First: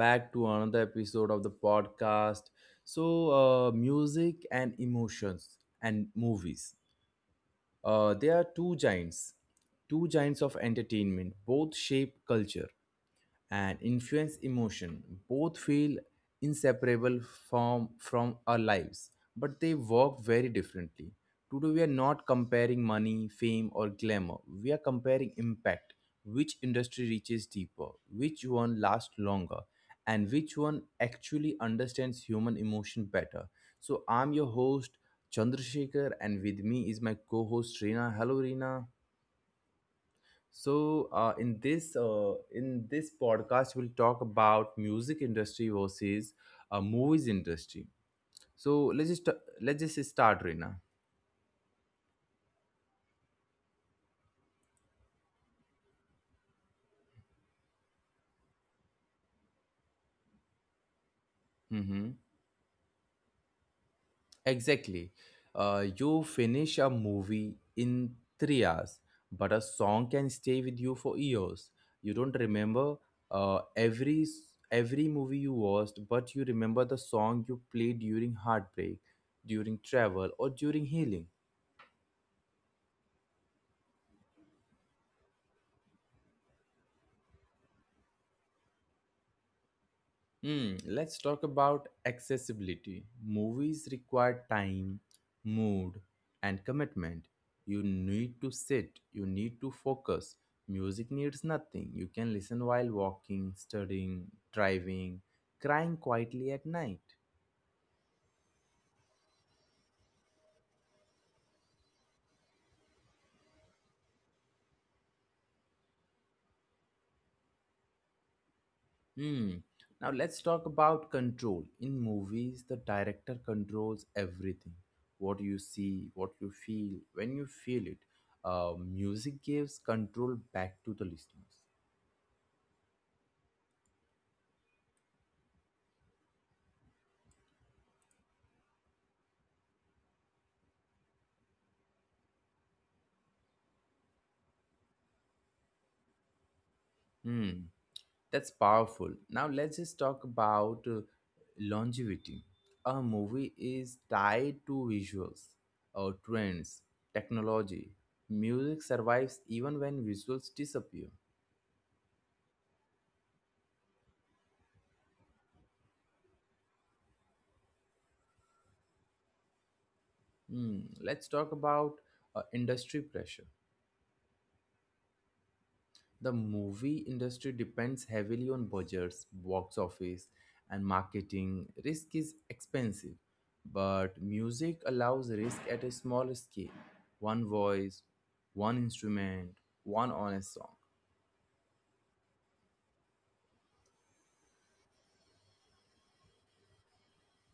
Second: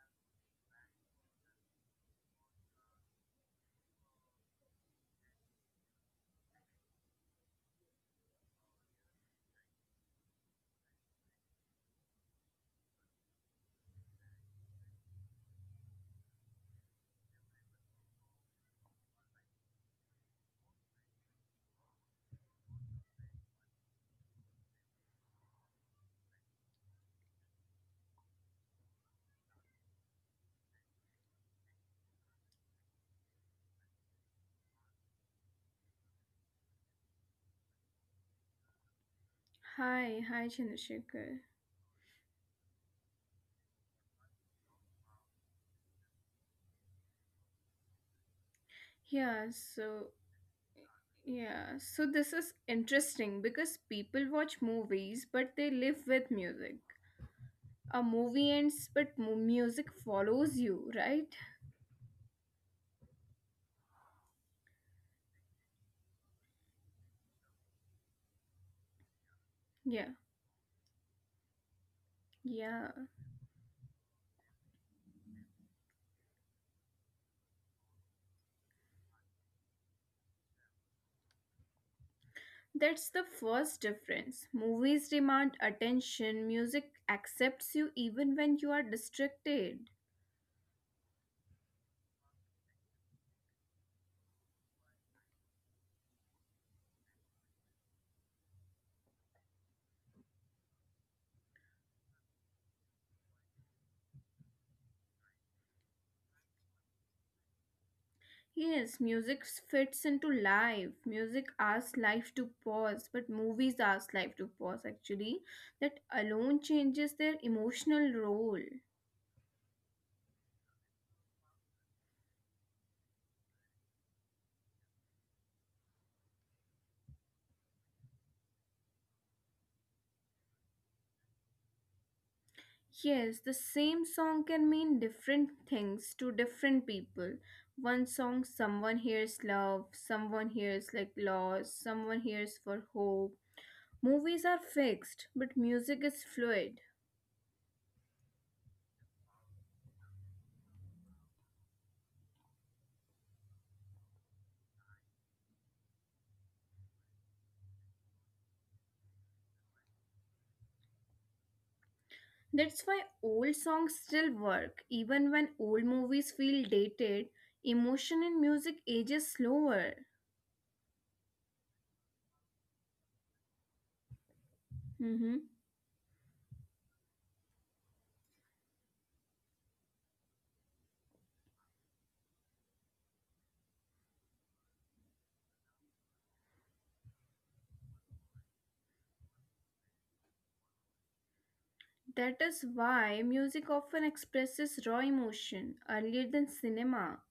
back to another episode of the podcast. So, music and emotions and movies. They are two giants of entertainment. Both shape culture and influence emotion, both feel inseparable from our lives, but they work very differently. Today we are not comparing money, fame, or glamour. We are comparing impact: which industry reaches deeper, which one lasts longer, and which one actually understands human emotion better. So I'm your host, Chandrasekhar, and with me is my co-host, Reena. Hello, Reena. Hi, hi so Chandrasekhar. uh, in this podcast, we'll talk about music industry versus movies industry. So Yeah, let's just so start, Reena. yeah, so this is interesting because people watch movies but they live with music. A movie ends but music follows you, right? Mm-hmm. Exactly. You finish a movie in 3 hours, but a Yeah. song can stay with you for years. You don't Yeah, remember uh, every s- every movie you watched, but you remember the song you played during heartbreak, during travel, or during healing. that's the first difference. Movies demand attention, music accepts you even when you are distracted. Hmm, let's talk about accessibility. Movies require time, mood, and commitment. You need to sit, you need to focus. Music needs nothing. You can listen while walking, studying, driving, crying quietly at night. Yes, music fits into life. Music asks life to pause, but movies ask life to pause actually. That alone changes their emotional role. Hmm. Now let's talk about control. In movies, the director controls everything: what you see, what you feel, when you feel it. Music gives control back to the listeners. Yes, the same song can mean different things to different people. One song, someone hears love, someone hears like loss, someone hears for hope. Movies are fixed, but music is fluid. Hmm, that's powerful. Now let's just talk about longevity. A movie is tied to visuals, trends, technology. Music survives even when visuals disappear. That's why old songs still work, even when old movies feel dated. Emotion in music ages slower. Hmm, let's talk about industry pressure. Mhm. The movie industry depends heavily on budgets, box office, and marketing. Risk is expensive, but music allows risk at a small scale. One voice, one instrument, one honest song. That is why music often expresses raw emotion earlier than cinema.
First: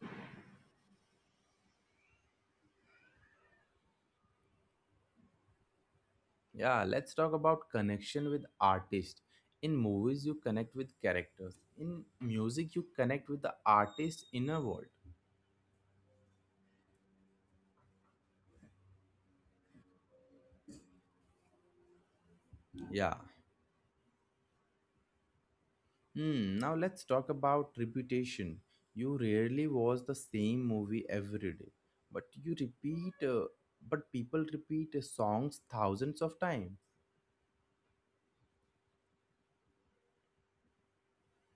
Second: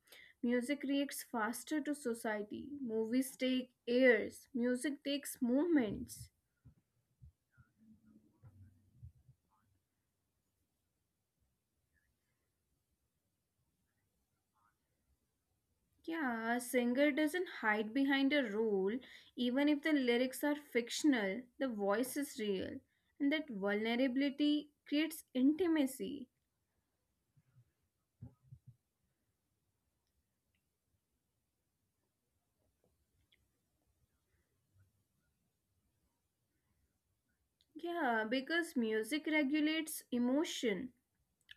Music reacts faster to society. Movies take years, music takes moments. Yeah, let's talk about connection with artists. In movies, you connect with characters. In music, you connect with the artist's inner world. Yeah, a singer doesn't hide behind a role. Even if the lyrics are fictional, the voice is real. And that Yeah. vulnerability creates intimacy. Hmm, now let's talk about reputation. You rarely watch the same movie every day, but you repeat, but people repeat songs thousands of times. Yeah, because music regulates emotion.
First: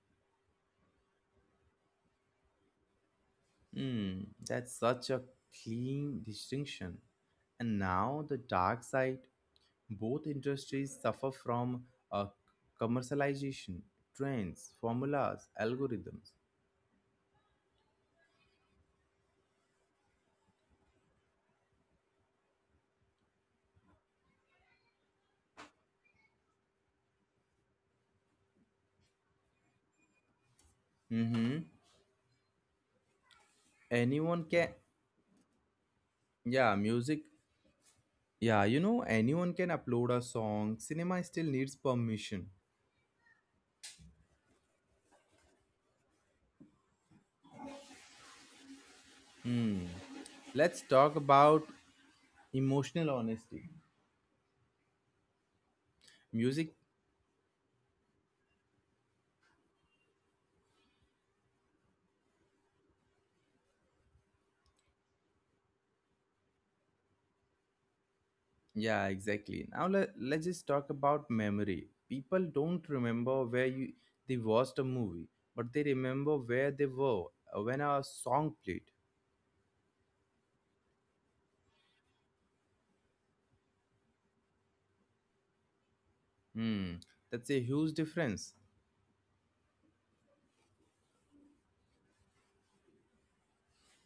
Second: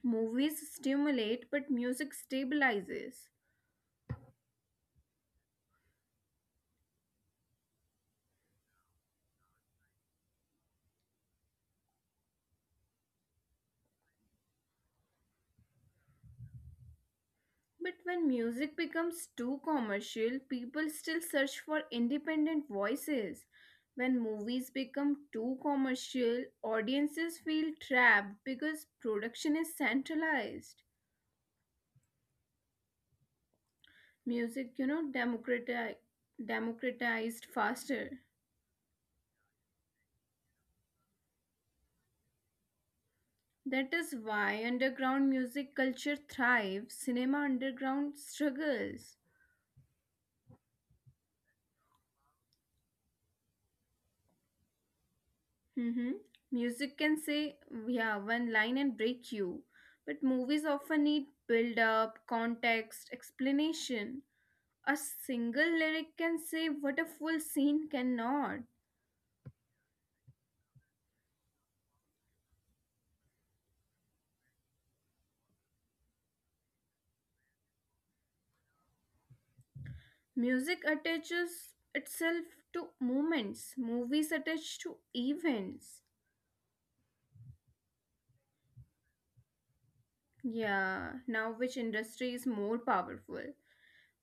Movies stimulate, but music stabilizes. Hmm, that's such a clean distinction. And now the dark side. Both industries suffer from uh, commercialization, trends, formulas, algorithms. But when music becomes too commercial, people still search for independent voices. When movies become too commercial, audiences feel trapped because production is centralized. Mm-hmm. Anyone Music, you can, know, democrati- yeah, music democratized faster. Yeah, you know, anyone can upload a song. Cinema still needs permission. That is why underground music culture thrives, cinema underground struggles. Let's talk about emotional honesty. Mm-hmm. Music can Music, say, yeah, one line and break you. But movies often need build up, context, explanation. A single lyric can say what a full scene cannot. yeah, exactly. Now let's just talk about memory. People don't remember where you they watched a movie, but they remember where they were when a song played. Music attaches itself to moments, movies attach to events. Hmm, that's a huge difference. Yeah, now which industry is more powerful?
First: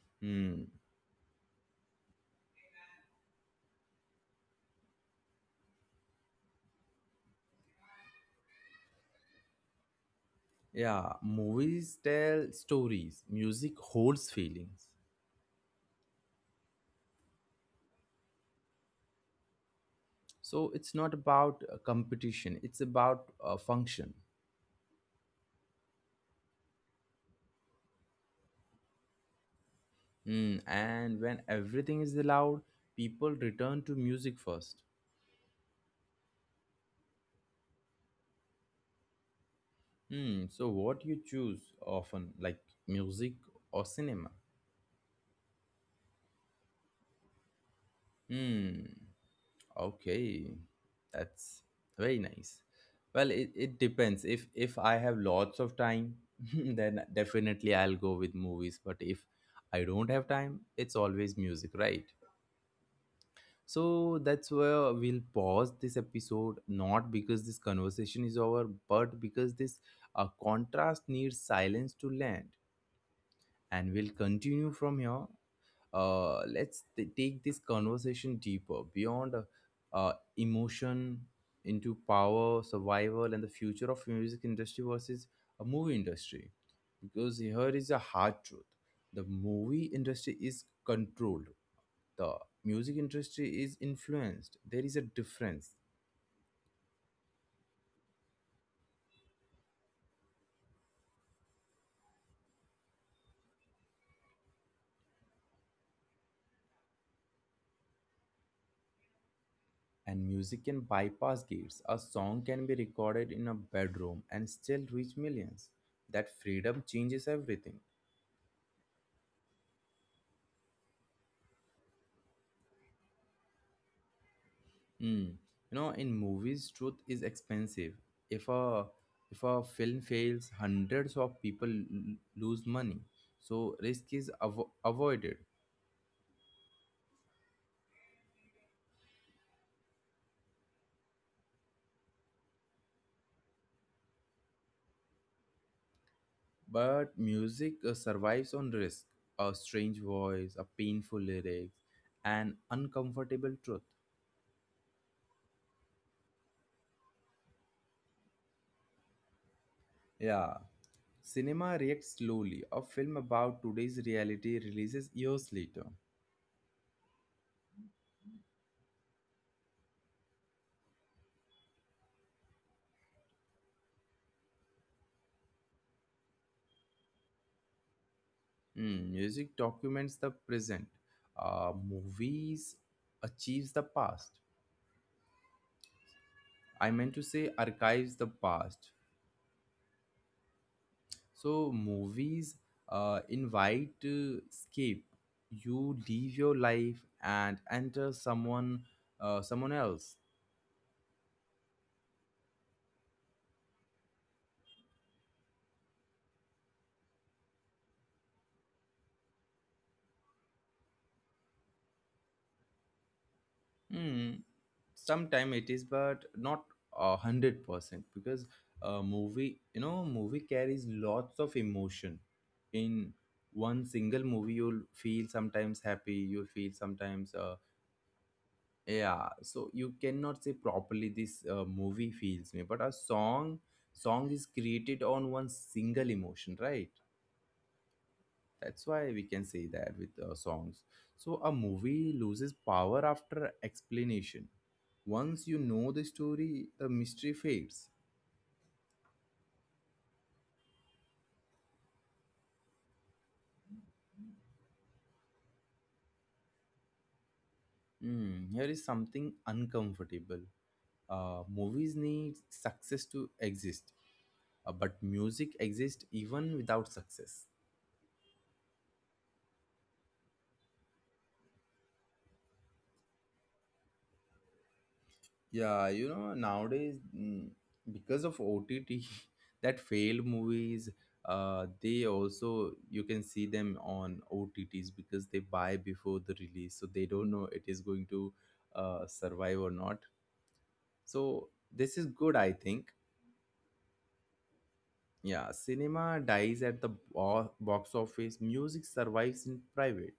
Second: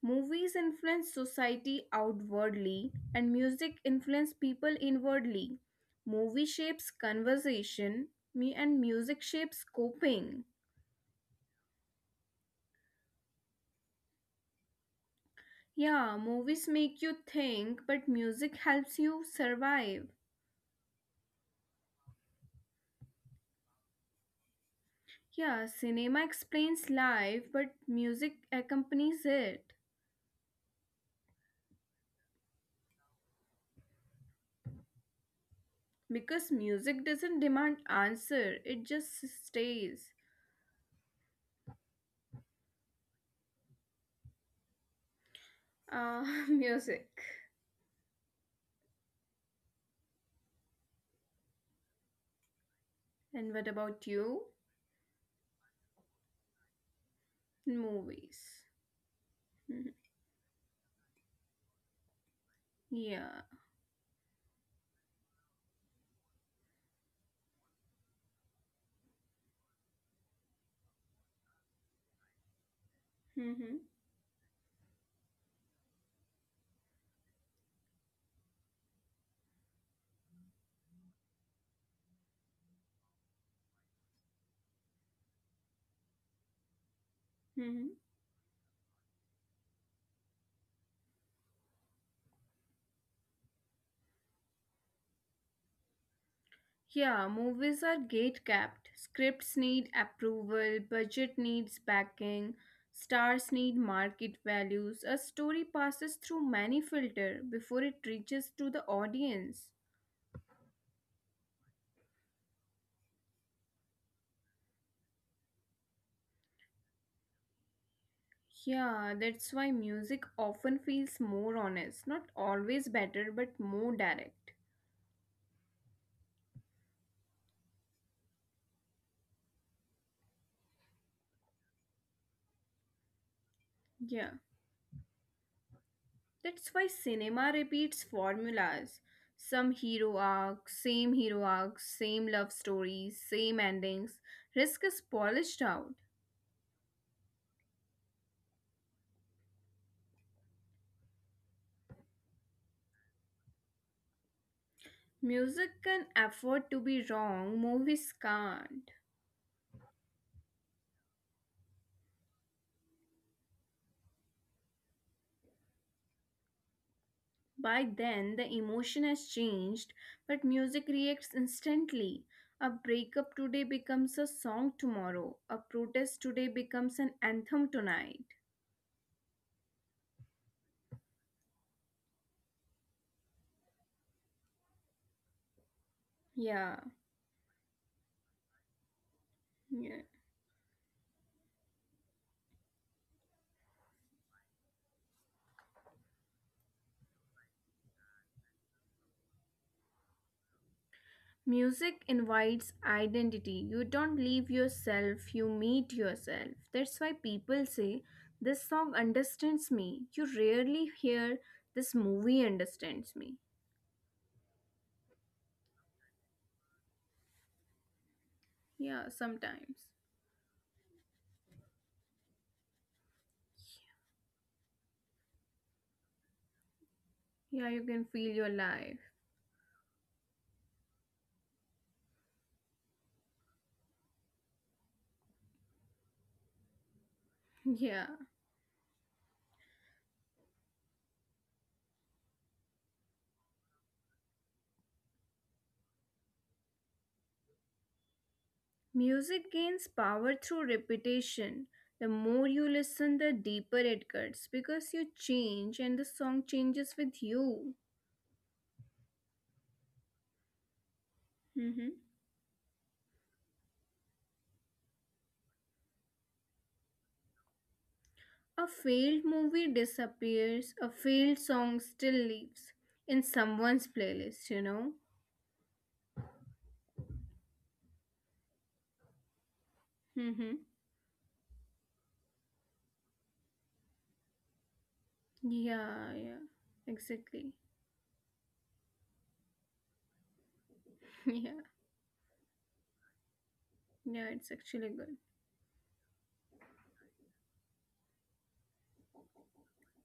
Movies Hmm, influence society outwardly, and music influence people inwardly. Movie shapes conversation, me and music shapes coping. yeah, movies tell stories, music holds feelings. Yeah, movies make you think, but music helps you survive. So it's not about competition, it's about function. Yeah, cinema explains life, but music accompanies it. Mm, and when everything is allowed, people return to music first. Because music doesn't demand answer, it just stays. Mm, so what you choose, often, like, music or cinema? Ah, music. Hmm. Okay, that's very nice. Well, And what it about depends. you? If I have lots of time then definitely I'll go with Movies. movies, but if I don't have time it's always music, right? Yeah. So that's where we'll pause this episode, not because this conversation is over, but because this contrast needs silence to land. Mm-hmm. And we'll continue from here. Let's take this conversation deeper, beyond emotion, into power, survival, and the future of music industry versus a movie industry. Because here Mm-hmm. is a hard truth: the movie industry is controlled, the music industry is influenced. There is a difference, Yeah, movies are gate capped. Scripts need approval, budget needs backing, stars need market values. A story passes through many filters before it reaches to the audience. and music can bypass gates. A song can be recorded in a bedroom and still reach millions. That freedom changes everything. Yeah, that's why music often feels more honest, not always better, but more direct. Hmm. You know, in movies, truth is expensive. If a if a film fails, hundreds of people lose money. So risk is Yeah. Avoided. That's why cinema repeats formulas. Some hero arc, same love stories, same endings. Risk is polished out. But music survives on risk: a strange voice, a painful lyric, an uncomfortable truth. Music can afford to be wrong, movies can't. Yeah, cinema reacts slowly. A film about today's reality releases years later. By then, the emotion has changed, but music reacts instantly. A breakup today becomes a song tomorrow. A protest today becomes an anthem tonight. Hmm, music documents the present. Movies achieves the past. Yeah. I meant to say archives the past. Yeah. So movies invite to escape. You leave your life and enter someone else. Music invites identity. You don't leave yourself, you meet yourself. That's why people say, this song understands me. You rarely hear, this movie understands me. Hmm. Sometime it is, but not 100%, because Yeah, a sometimes. movie, you know, movie carries lots of emotion. In one single movie, you'll feel sometimes happy, you'll feel sometimes Yeah, you can feel your life. yeah, so you cannot say properly this movie feels me, but a song is created on one single emotion, right? Yeah. That's why we can say that with songs. So a movie loses power after explanation. Once you know the story, the mystery fades. Music gains power through repetition. The more you listen, the deeper it cuts because you change and the song changes with you. Hmm, here is something uncomfortable. Movies Mm-hmm. need success to exist, but music exists even without success. A failed movie disappears, a failed song still lives in someone's playlist, you know? Yeah, you know, nowadays, because of OTT, that failed Mm-hmm. movies, they also, you can see them on OTTs because they buy before Yeah, the yeah, release. So they don't know it exactly. is going to survive or not. So yeah, this is good, I think. yeah, it's actually good. Yeah, cinema dies at the box office, music survives in private.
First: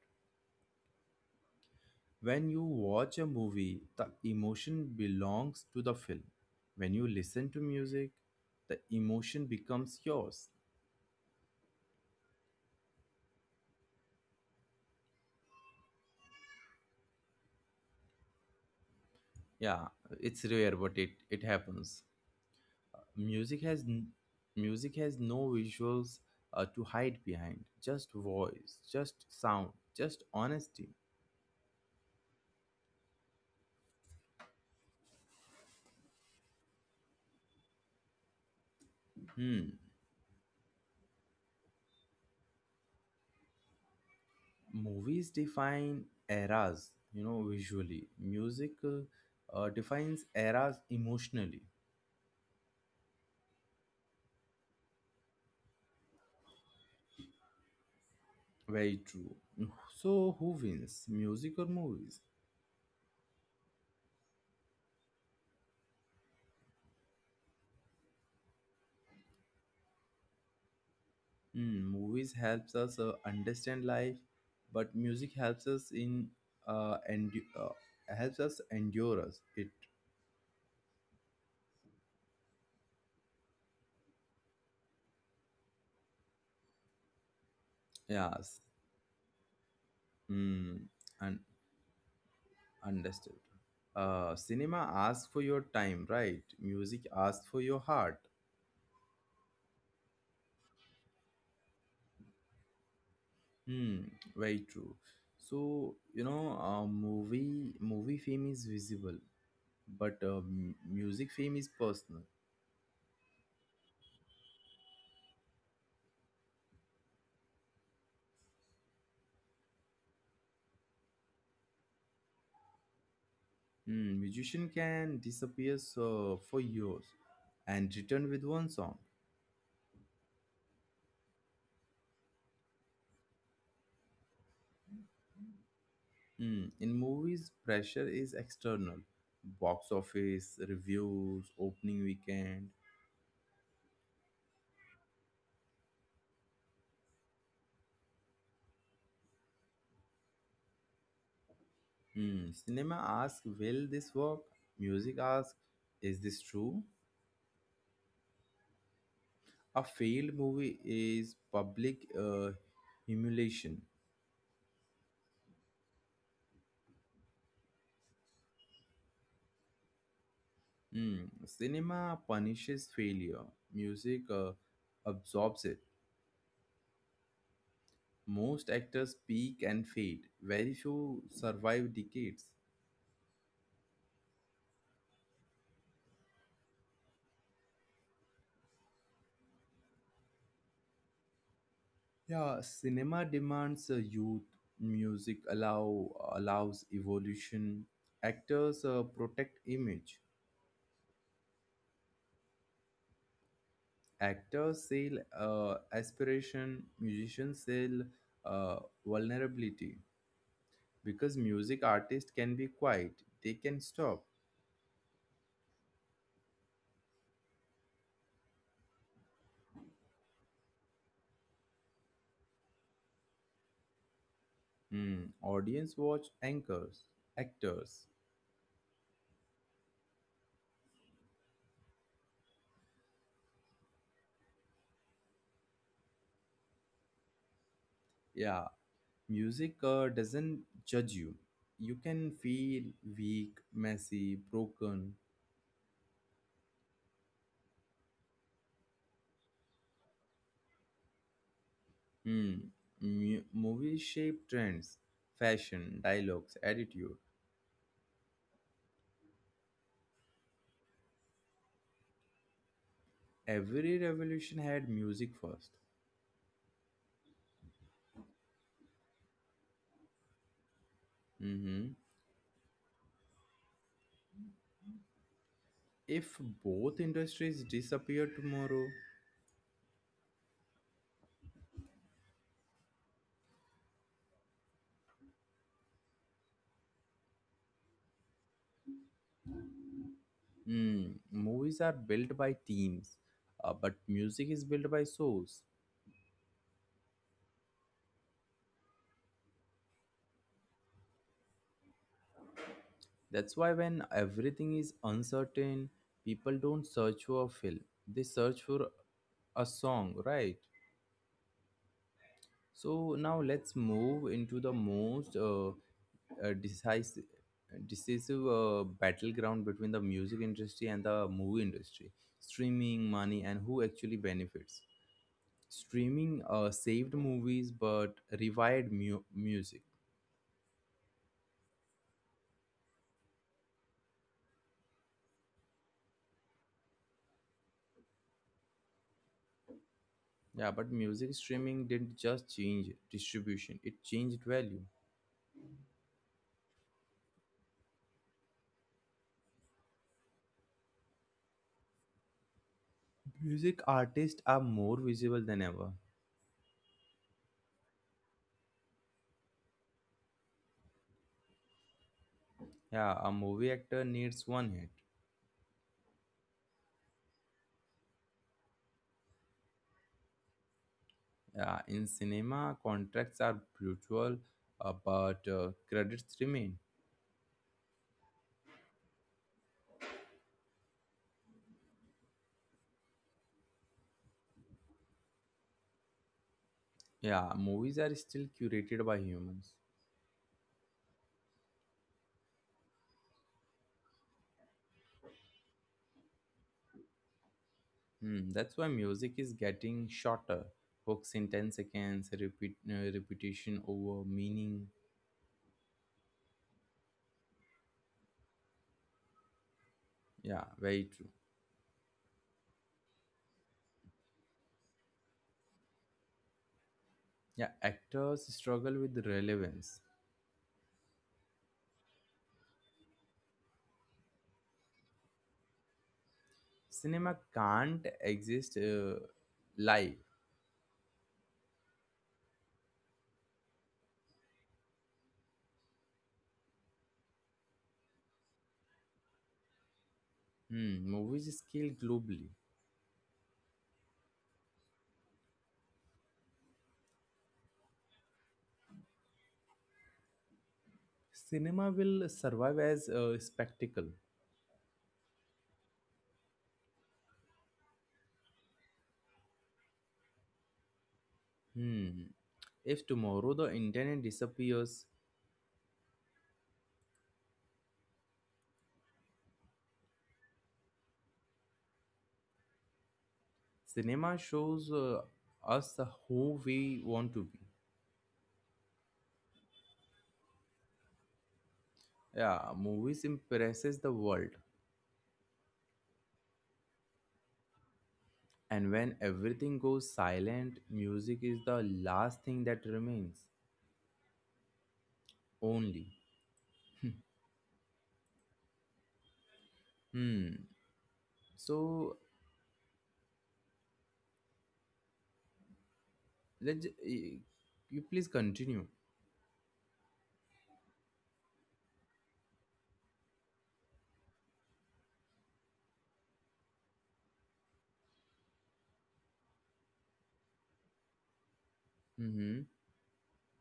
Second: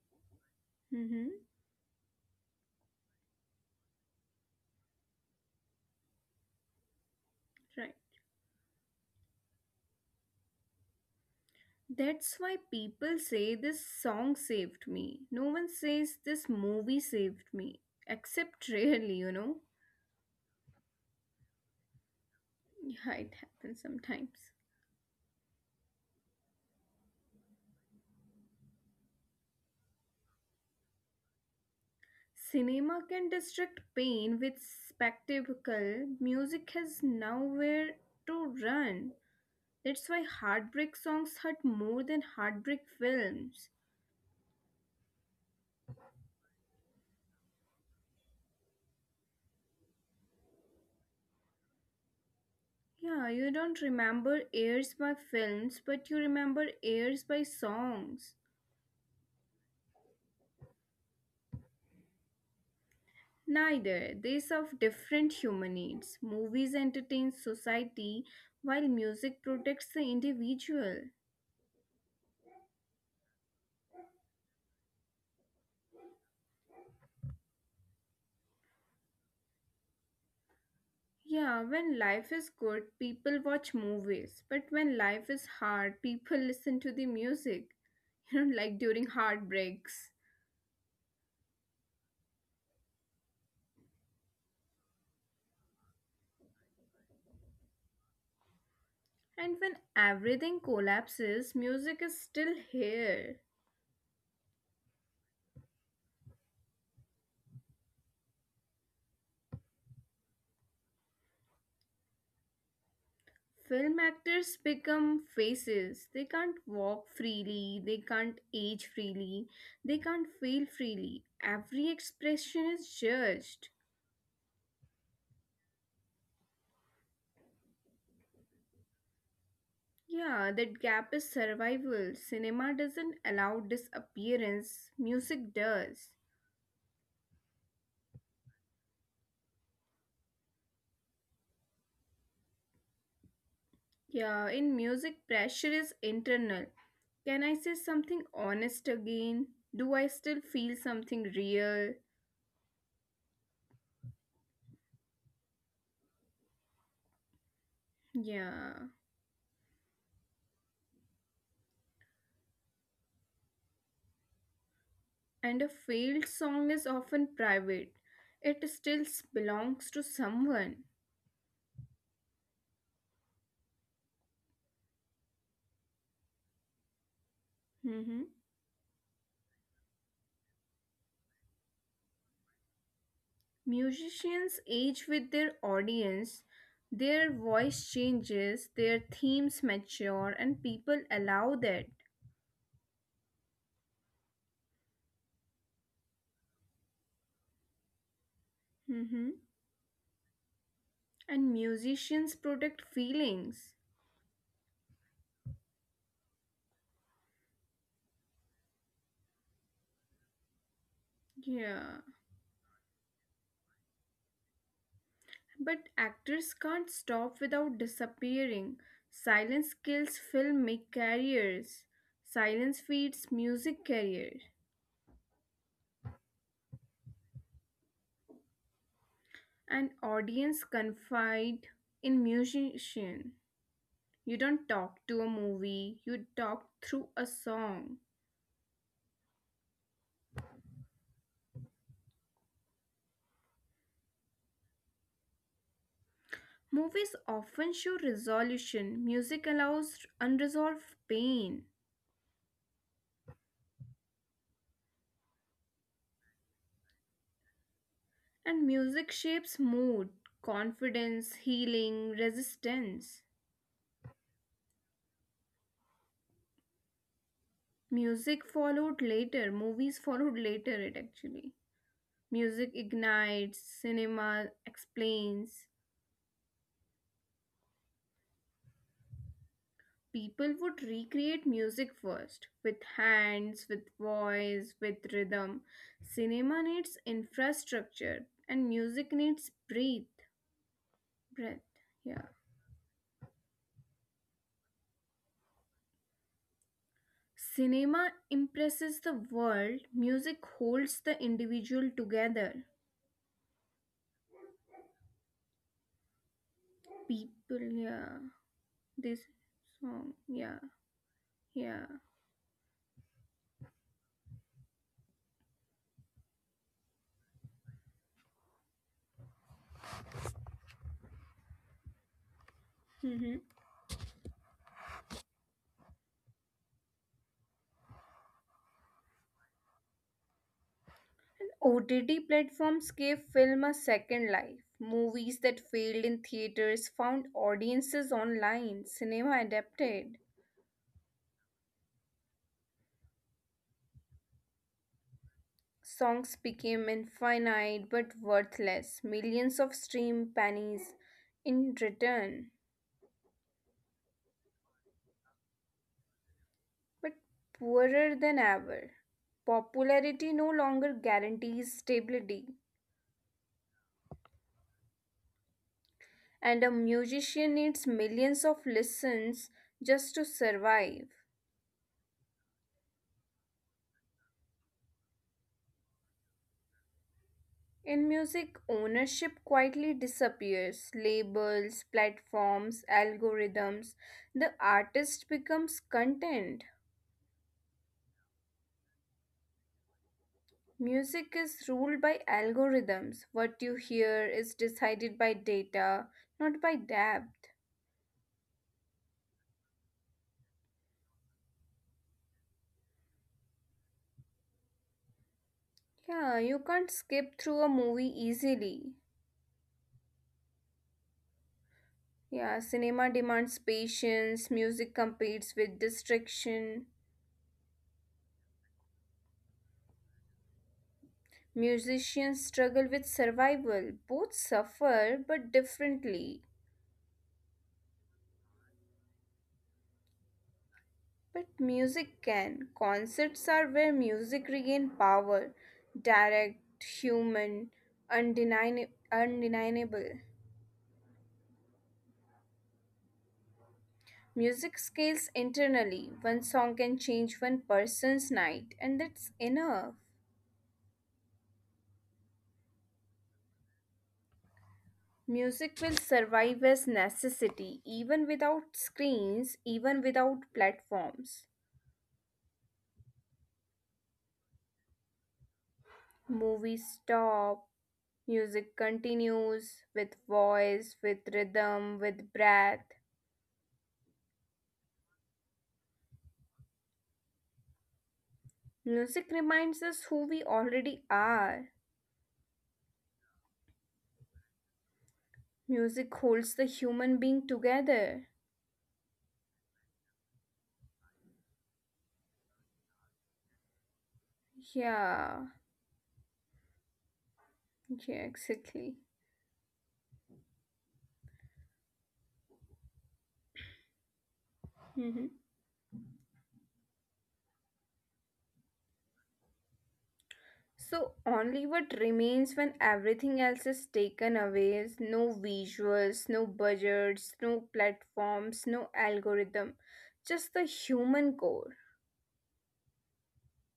Mm-hmm. When you watch a movie, the emotion belongs to the film. When you listen to Right. music, the emotion becomes yours. That's why people say this song saved me. No one says this movie saved me, except rarely, you know? Yeah, it's rare, but it happens. Yeah, it happens Music has n- sometimes. Music has no visuals to hide behind. Just voice, just sound, just honesty. Cinema can distract pain with spectacle. Music has nowhere to run. Hmm. That's why heartbreak songs hurt more than heartbreak films. Movies define eras, you know, visually. Music defines eras emotionally. Yeah, you don't remember airs by films, but you remember airs by songs. Very true. So, who wins, music or movies? Neither. They serve different human needs. Movies entertain society, while music protects the individual. Hmm, movies helps us understand life, but music helps us in and uh, helps us endure us. It Yeah, when life is good, people watch movies. But when life is hard, people listen to the music. You know, like yes, during heartbreaks. hmm, and understood. Cinema asks for your time, right? Music asks for your heart. And when everything collapses, music is still here. Hmm, very true. So, you know, movie fame is visible, but music fame is personal. Film actors become faces. They can't walk freely, they can't age freely, they can't feel freely. Every expression is judged. Hmm, musician can disappear so for years and return with one song. Yeah, that gap is survival. Cinema doesn't allow disappearance, music does. Hmm, in movies, pressure is external: box office, reviews, opening weekend. Yeah, in music, pressure is internal. Can I say something honest again? Do I still feel something real? Hmm, cinema asks, will this work? Music asks, is this true? Yeah. A failed movie is public humiliation. And a failed song is often private, it still belongs to someone. Hmm, cinema punishes failure. Music absorbs it. Mm-hmm. Most actors peak and fade. Very few survive decades. Musicians age with their audience, their voice changes, their themes mature, and people allow that. Yeah, cinema demands a youth. Music allows evolution. Actors hmm uh, protect image. And musicians protect feelings. Actors sell aspiration. Musicians sell uh, vulnerability. Because Yeah. music artists can be quiet. They can stop. But actors can't stop without disappearing. Silence kills filmic careers. Silence feeds music careers. Hmm, audience watch anchors, actors. And audience confide in musician. You don't talk to a movie, you talk through a song. Yeah, music doesn't judge you. You can feel weak, messy, broken. Movies often show resolution, music allows unresolved pain, Hmm. Movies shape trends, fashion, dialogues, attitude. and music shapes mood, confidence, healing, resistance. Every revolution had music first. Music followed later, movies followed later, it actually. Mm-hmm. Music ignites, cinema explains, If both industries disappear tomorrow, people would recreate music first with hands, with voice, with rhythm. Cinema needs infrastructure and music needs breathe. hmm, Breath, movies are yeah. built by teams, but music is built by souls. Cinema impresses the world, music holds the individual together. That's why when everything is uncertain, people don't search People, for a film. yeah. They search for This a song, song, yeah, right? yeah. So now let's move into the most decisive battleground between the music industry and the movie industry: streaming, Hmm. money, and who actually benefits. Streaming saved movies but revived music. OTT platforms gave film a second life. Movies that failed in theaters found audiences online. Cinema adapted. Yeah, but music streaming didn't just change distribution; it changed value. Songs became infinite but worthless. Millions of stream pennies in return, Music artists are more visible than ever. but poorer than ever. Popularity no longer guarantees stability, Yeah, a movie actor needs one hit. and a musician needs millions of listens just to survive. Yeah, in cinema, contracts are brutal, but credits remain. In music, ownership quietly disappears. Labels, platforms, algorithms. The artist becomes content. Yeah, movies are still curated by humans. Music is ruled by algorithms. What you hear is decided by data, not by depth. Hmm, that's why music is getting shorter. Hooks in 10 seconds, repetition over meaning. Yeah, you can't skip through a movie easily. Yeah, very true. Yeah, cinema demands patience, music competes with distraction. Yeah, actors struggle with relevance. Musicians struggle with survival. Both suffer, but differently. Cinema can't exist live. But music can. Concerts are where music regain power, direct, human, undeniable. Hmm, movies scale globally. Music scales internally. One song can change one person's night, and that's enough. Cinema will survive as a spectacle. Music will survive as necessity, even without screens, even without platforms. Hmm. If tomorrow the internet disappears, Movies stop, music continues with voice, with rhythm, with breath. cinema shows us who we want to be. Music reminds us who we already are. Yeah, movies impresses the world. Music holds the human being together. And when everything goes silent, music is the last thing that remains. Yeah, Only. yeah, exactly. Hmm. So Mhm. let you please continue. So, only what remains when everything else is taken away is no visuals, no budgets, no platforms, no algorithm, just the human core. Mm-hmm.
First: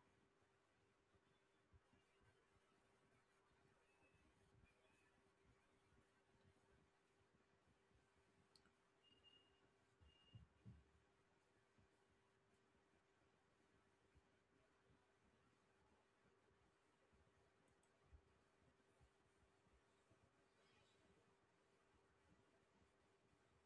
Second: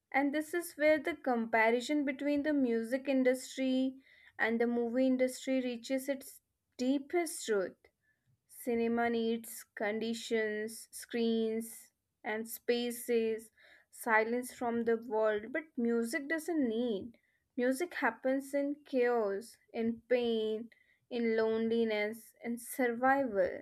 And this is where the comparison between the music industry and the movie industry reaches its deepest root. Cinema needs conditions, screens, and spaces, silence from the world, but music doesn't need. Music happens in chaos, in pain, in loneliness, in survival.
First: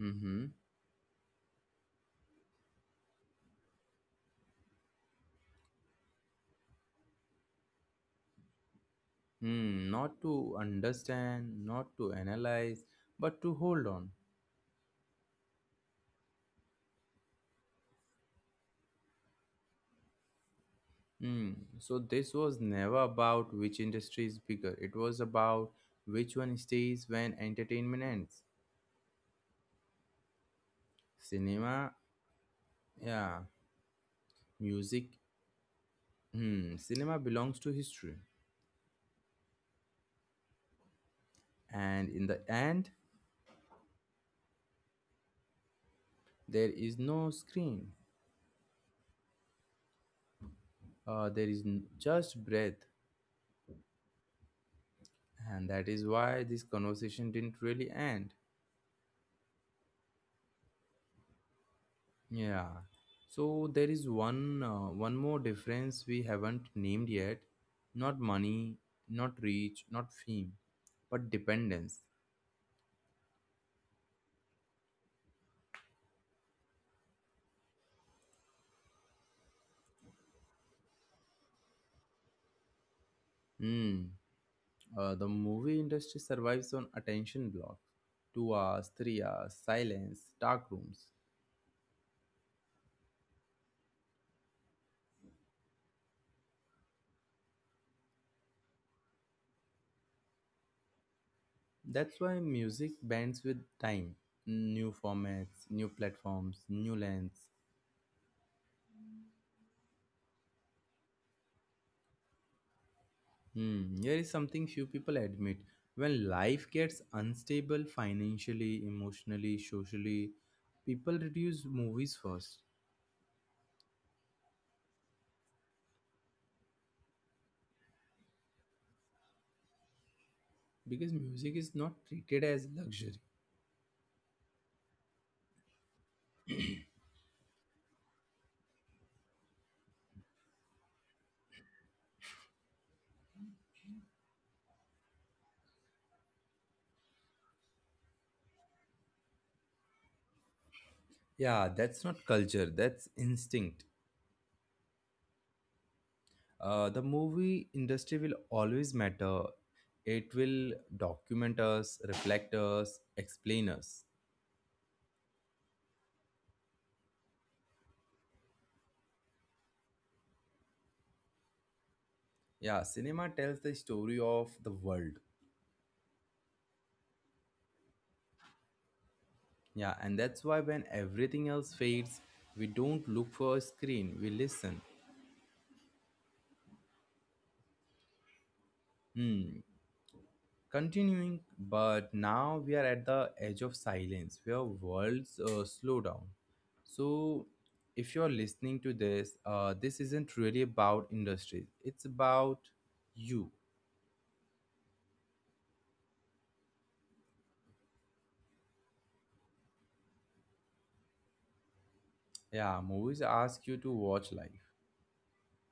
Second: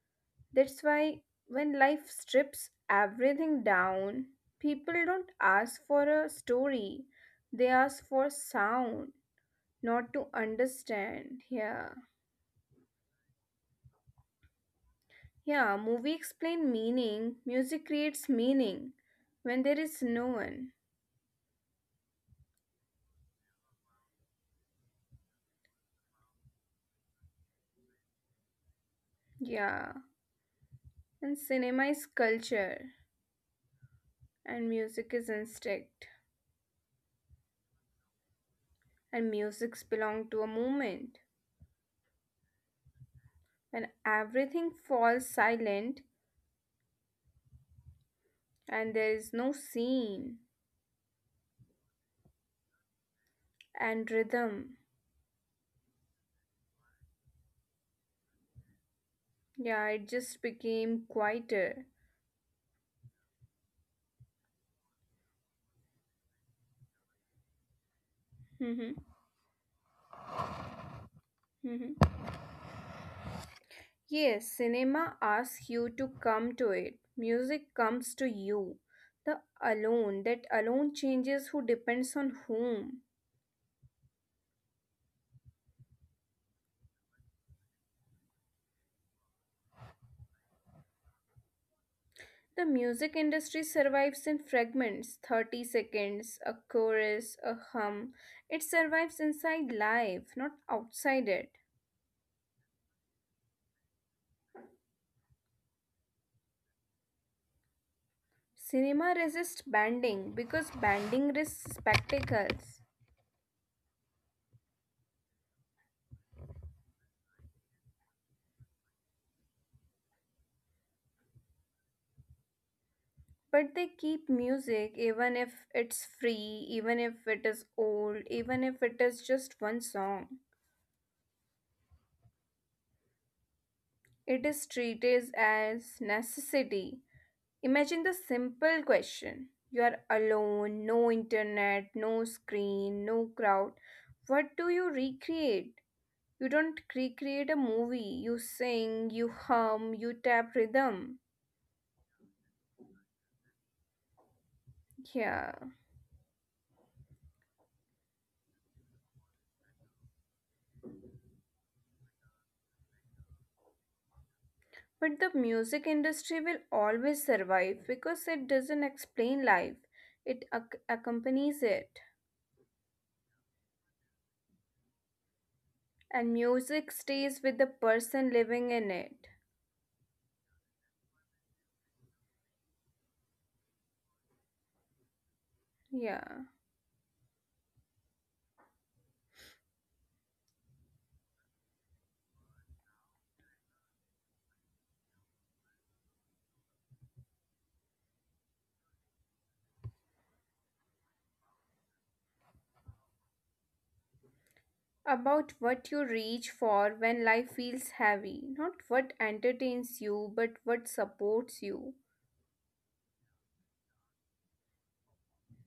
Mm-hmm. That's why when life strips everything down, people don't ask for a story, they ask for sound, Hmm, not not to to understand. understand, Yeah. not to analyze, but to hold on. Yeah, movie explain meaning, music creates meaning when there is no one. Hmm. So this was never about which industry is bigger. It was about which one stays when entertainment ends. Yeah, and cinema Cinema, is culture, yeah, and music. music is instinct, Hmm. Cinema belongs to history, and musics belong to a moment. and in the end, When everything falls silent there is no screen. and there is no scene Just breath, and rhythm, and that is why this conversation didn't really end. yeah, it just became quieter. Yeah. So there is one more difference we haven't named yet. Not money, not reach, not fame, but dependence. Yes, cinema asks you to come to it. Music comes to you. The alone, that alone changes who depends on whom. Hmm. The movie industry survives on attention blocks. 2 hours, 3 hours, silence, dark rooms. The music industry survives in fragments 30 seconds, a chorus, a hum. It survives inside life, not outside it. That's why music bends with time. New formats, new platforms, new lens, Cinema resists banding because banding risks spectacles. hmm, here is something few people admit. When life gets unstable financially, emotionally, socially, people reduce movies first, But they keep music even if it's free, even if it is old, even if it is just one song. because music is not treated as luxury. It is treated as necessity. Imagine the simple question. You are alone, no internet, no screen, no crowd. What do you recreate? You don't recreate a movie. You sing, you hum, you tap rhythm. Yeah, that's not culture, that's instinct. Yeah, The movie industry will always matter. It will document us, reflect us, explain us. but the music industry will always survive because it doesn't explain life, it accompanies it. Yeah, cinema tells the story of the world. And music stays with the person living in it. Yeah, and that's why when everything else fades, we don't look for a screen, we listen. Yeah. Hmm. Continuing, but now we are at the edge of silence where worlds slow down. So, if you're listening to this, this isn't really about industries, it's about you. About what you reach for when life feels heavy, not what entertains you, but what supports you. Yeah, movies ask you to watch life,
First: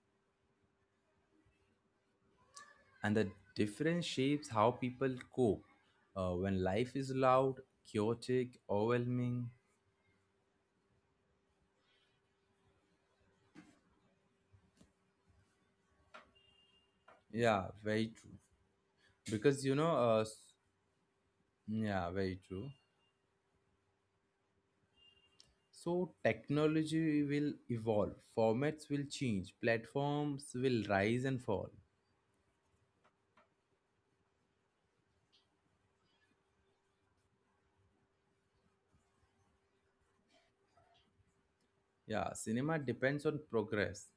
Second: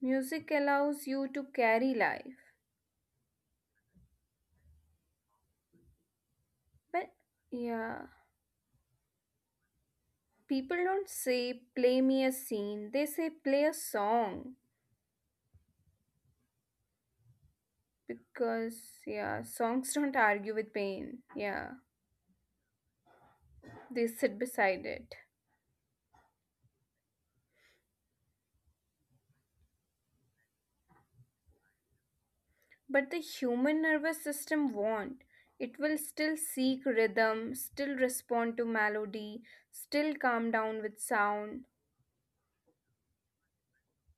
Music allows you to carry life. and the difference shapes how people cope when life But is loud, yeah, chaotic, overwhelming. people don't say play me a scene, they say play a song. Yeah, very true. Because yeah, Because you songs know don't argue s- with pain, yeah, Yeah, very true. they sit beside it. So technology will evolve, formats will change, platforms will rise and fall. But the human nervous system won't, it will still seek rhythm, still respond to melody, still calm down with sound. Yeah, cinema depends on progress.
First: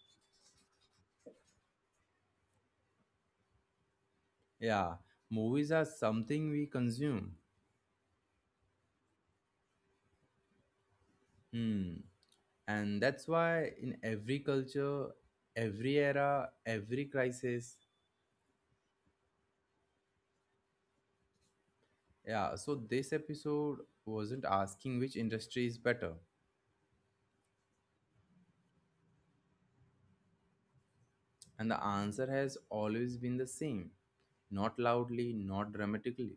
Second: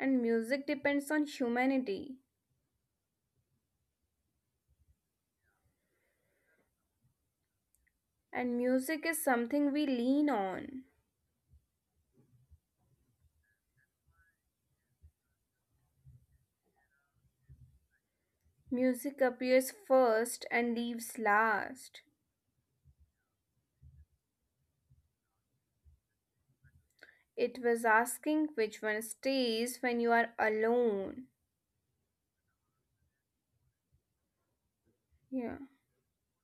And music depends on humanity, Yeah, movies are something we consume. and music is something we lean on. Hmm, and that's why in every culture, every era, every crisis. Music appears first and leaves last. Yeah, so this episode wasn't asking which industry is better. It was asking which one stays when you are alone. And the answer has always been the same, not loudly, Yeah. not dramatically.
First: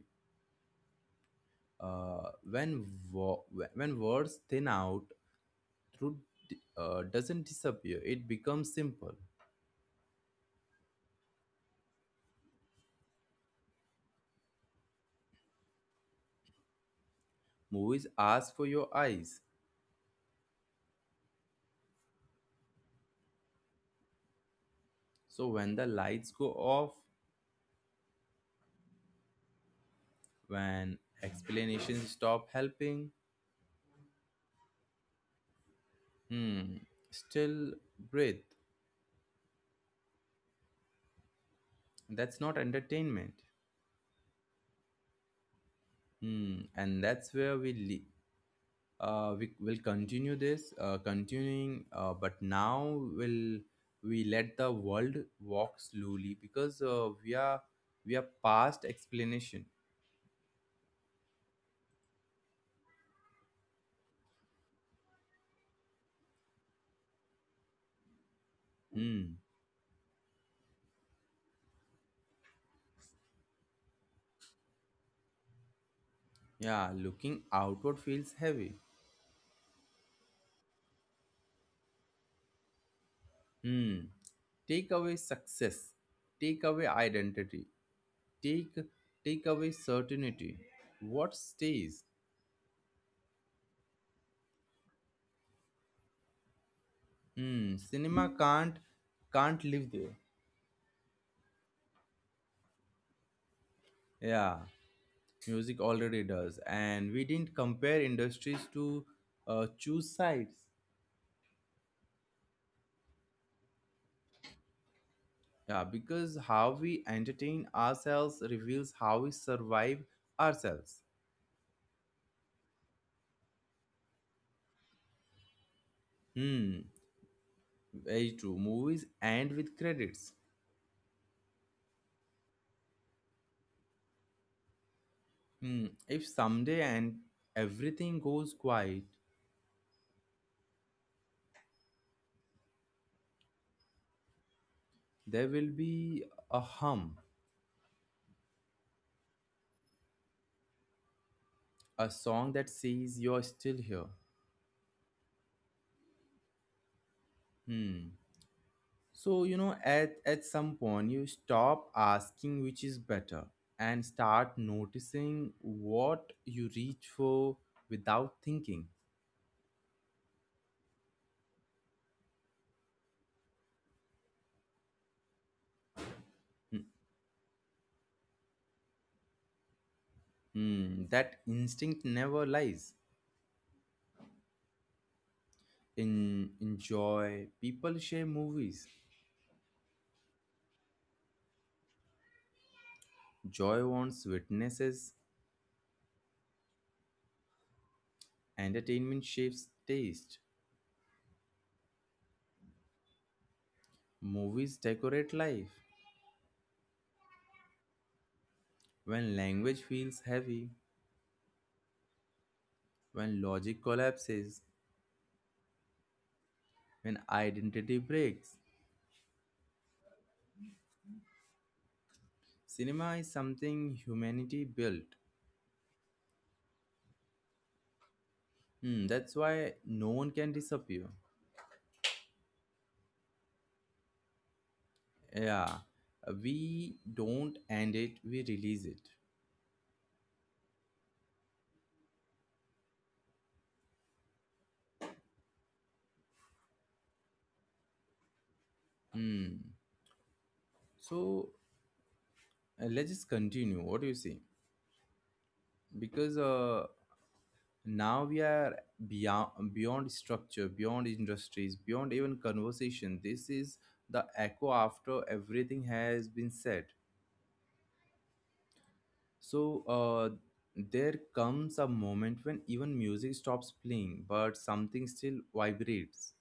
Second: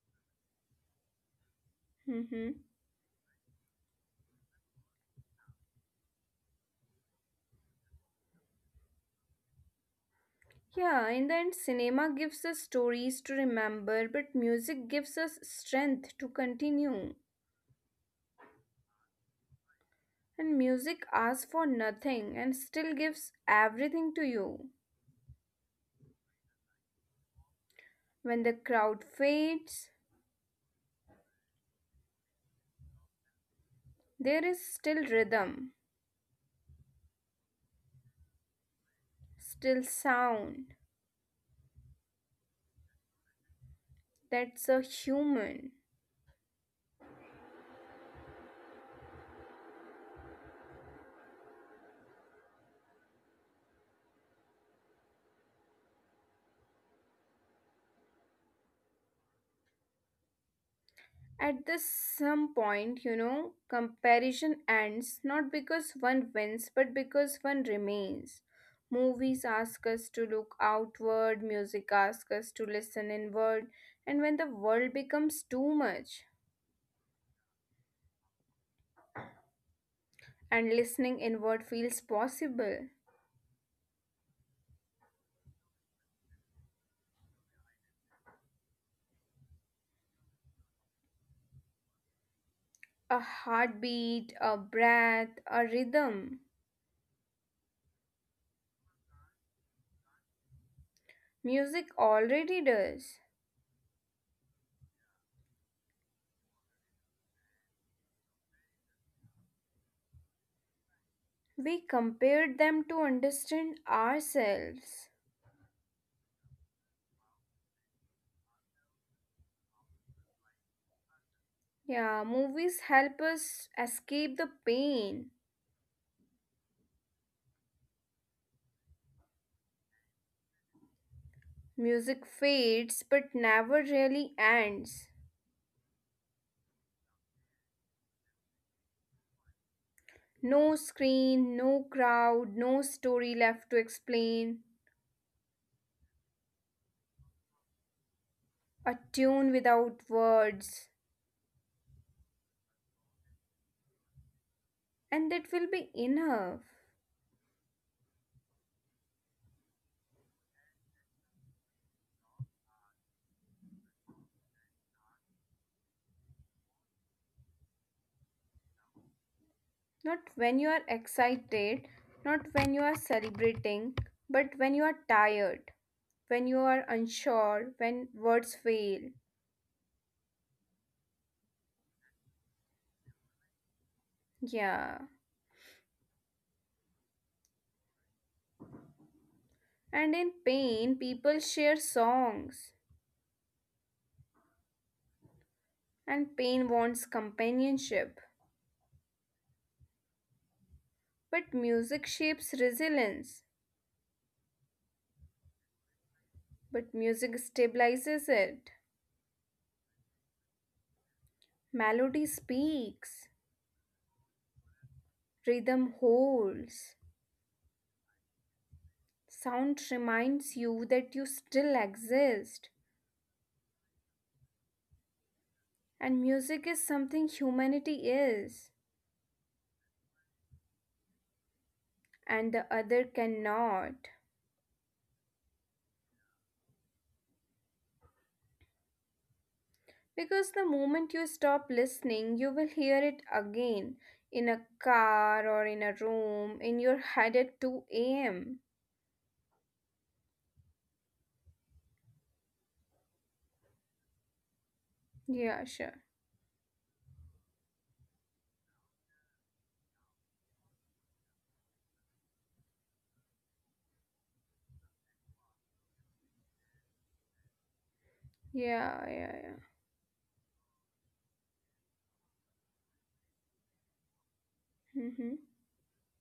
Uh, Mm-hmm. when, wo- when words thin out, truth doesn't disappear, it becomes simple. Yeah, in the end, cinema gives us stories to remember, but music gives us strength to continue. Movies ask for your eyes. And music asks for nothing and still gives everything to you. So when the lights go off, When the crowd fades, when explanations stop helping, there is still rhythm, hmm, still breathe. still sound. That's not entertainment. That's a human. Hmm, and that's where we live. We will continue this continuing But now will we let the world walk slowly, because we are past explanation. At this some point, you know, comparison ends not because one wins, but because one remains. Hmm. Movies ask us to look outward, music asks us to listen inward, and when the world becomes too much Yeah, looking outward feels heavy. and listening inward feels possible, Hmm, take away success, take away identity, take take away certainty. What stays? a heartbeat, a breath, a rhythm, Hmm, cinema can't live there. music already does. Yeah. Music already does, and we didn't compare industries to choose sides. We compared them to understand ourselves. Yeah, because how we entertain ourselves reveals how we survive ourselves. Yeah, movies help us escape the pain. Hmm, very true. Movies end with credits. Music fades but never really ends. Hmm, if someday and everything goes quiet, No screen, no crowd, no story left to explain. there will be a hum, A tune without words. a song that says you're still here. And that will be enough. Hmm. So, you know, at some point, you stop asking which is better and start noticing what you reach for without thinking. Not when you are excited, not when you are celebrating, but when you are tired, when you are unsure, when words fail. Hmm, that instinct never lies. Yeah. In joy, people share movies. And in pain, people share songs. Joy wants witnesses, And pain wants companionship. entertainment shapes taste. But music shapes resilience, Movies decorate life. but music stabilizes it. When language feels heavy, Melody speaks, when logic collapses, rhythm holds, when identity breaks, sound reminds you that you still exist. cinema is something humanity built. And music is something humanity is, Hmm, that's why no one can disappear. and the other cannot. Yeah, we don't end it, we release it. Because the moment you stop listening, you will hear it again in a car or in a room, in your head at 2 am. Hmm. So let's just continue. What do you say? Yeah, sure. Because now we are beyond, beyond structure, beyond industries, beyond even conversation. This is the echo after everything has been said. Yeah, yeah, yeah. So there comes a moment when even music stops playing, but something still Mm-hmm. vibrates.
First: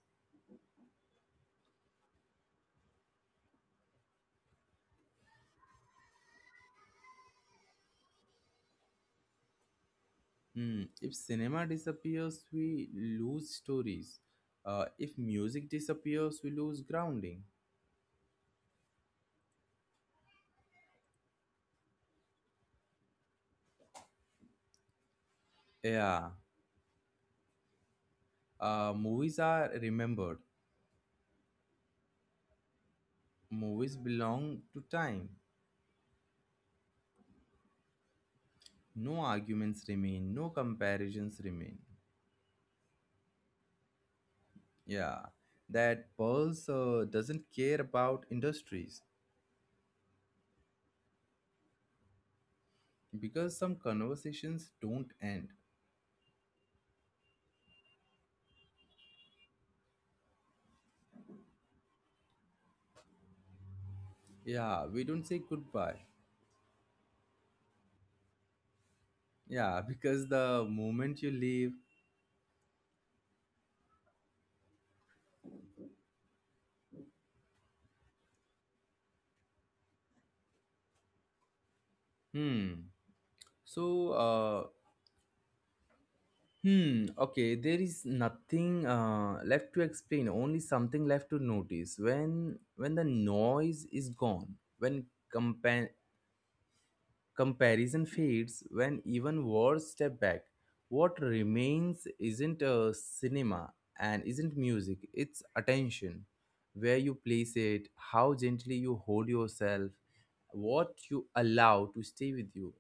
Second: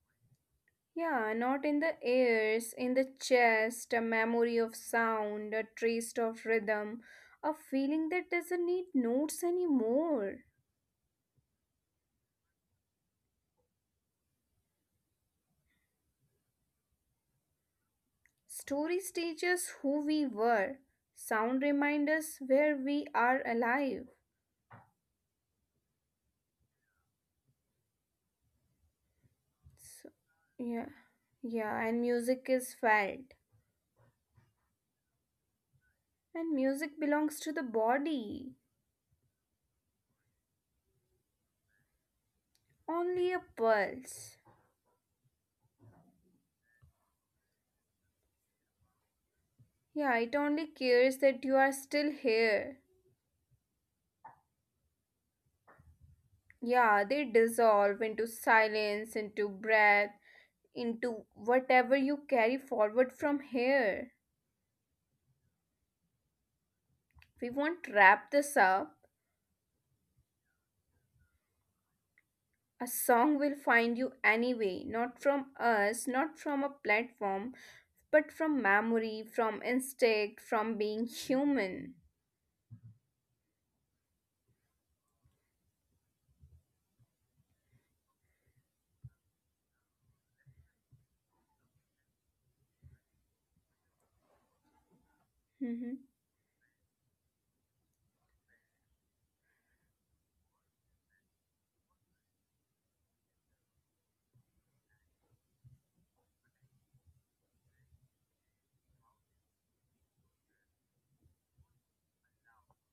Yeah, not in the ears, in the chest, a memory of sound, a trace of rhythm, a feeling that doesn't need notes anymore. Hmm. If cinema disappears, we lose stories. If music disappears, we lose grounding. Stories teach us who we were. Sound reminds us where we are alive. Yeah, movies are So, remembered. yeah, yeah, and music is felt. Movies belong to time. And music belongs to the body, No arguments remain, no comparisons remain. only a pulse. Yeah, that pulse doesn't care about industries, Yeah, it only cares that you are still here. because some conversations don't end. Yeah, they dissolve into silence, into breath, into whatever you carry forward from here. Yeah, we don't say goodbye. We won't wrap this up. Yeah, because the moment you leave, A song will find you anyway, not from us, not from a platform, but from memory, from instinct, from being human. hmm. So, hmm. Okay, there is nothing left to explain. Only something left to notice. When the noise is gone, when Hmm. compa- comparison fades, when even words step back. What remains isn't a cinema and isn't music, it's attention. Where you place it, how gently you hold yourself, what you allow to stay with you.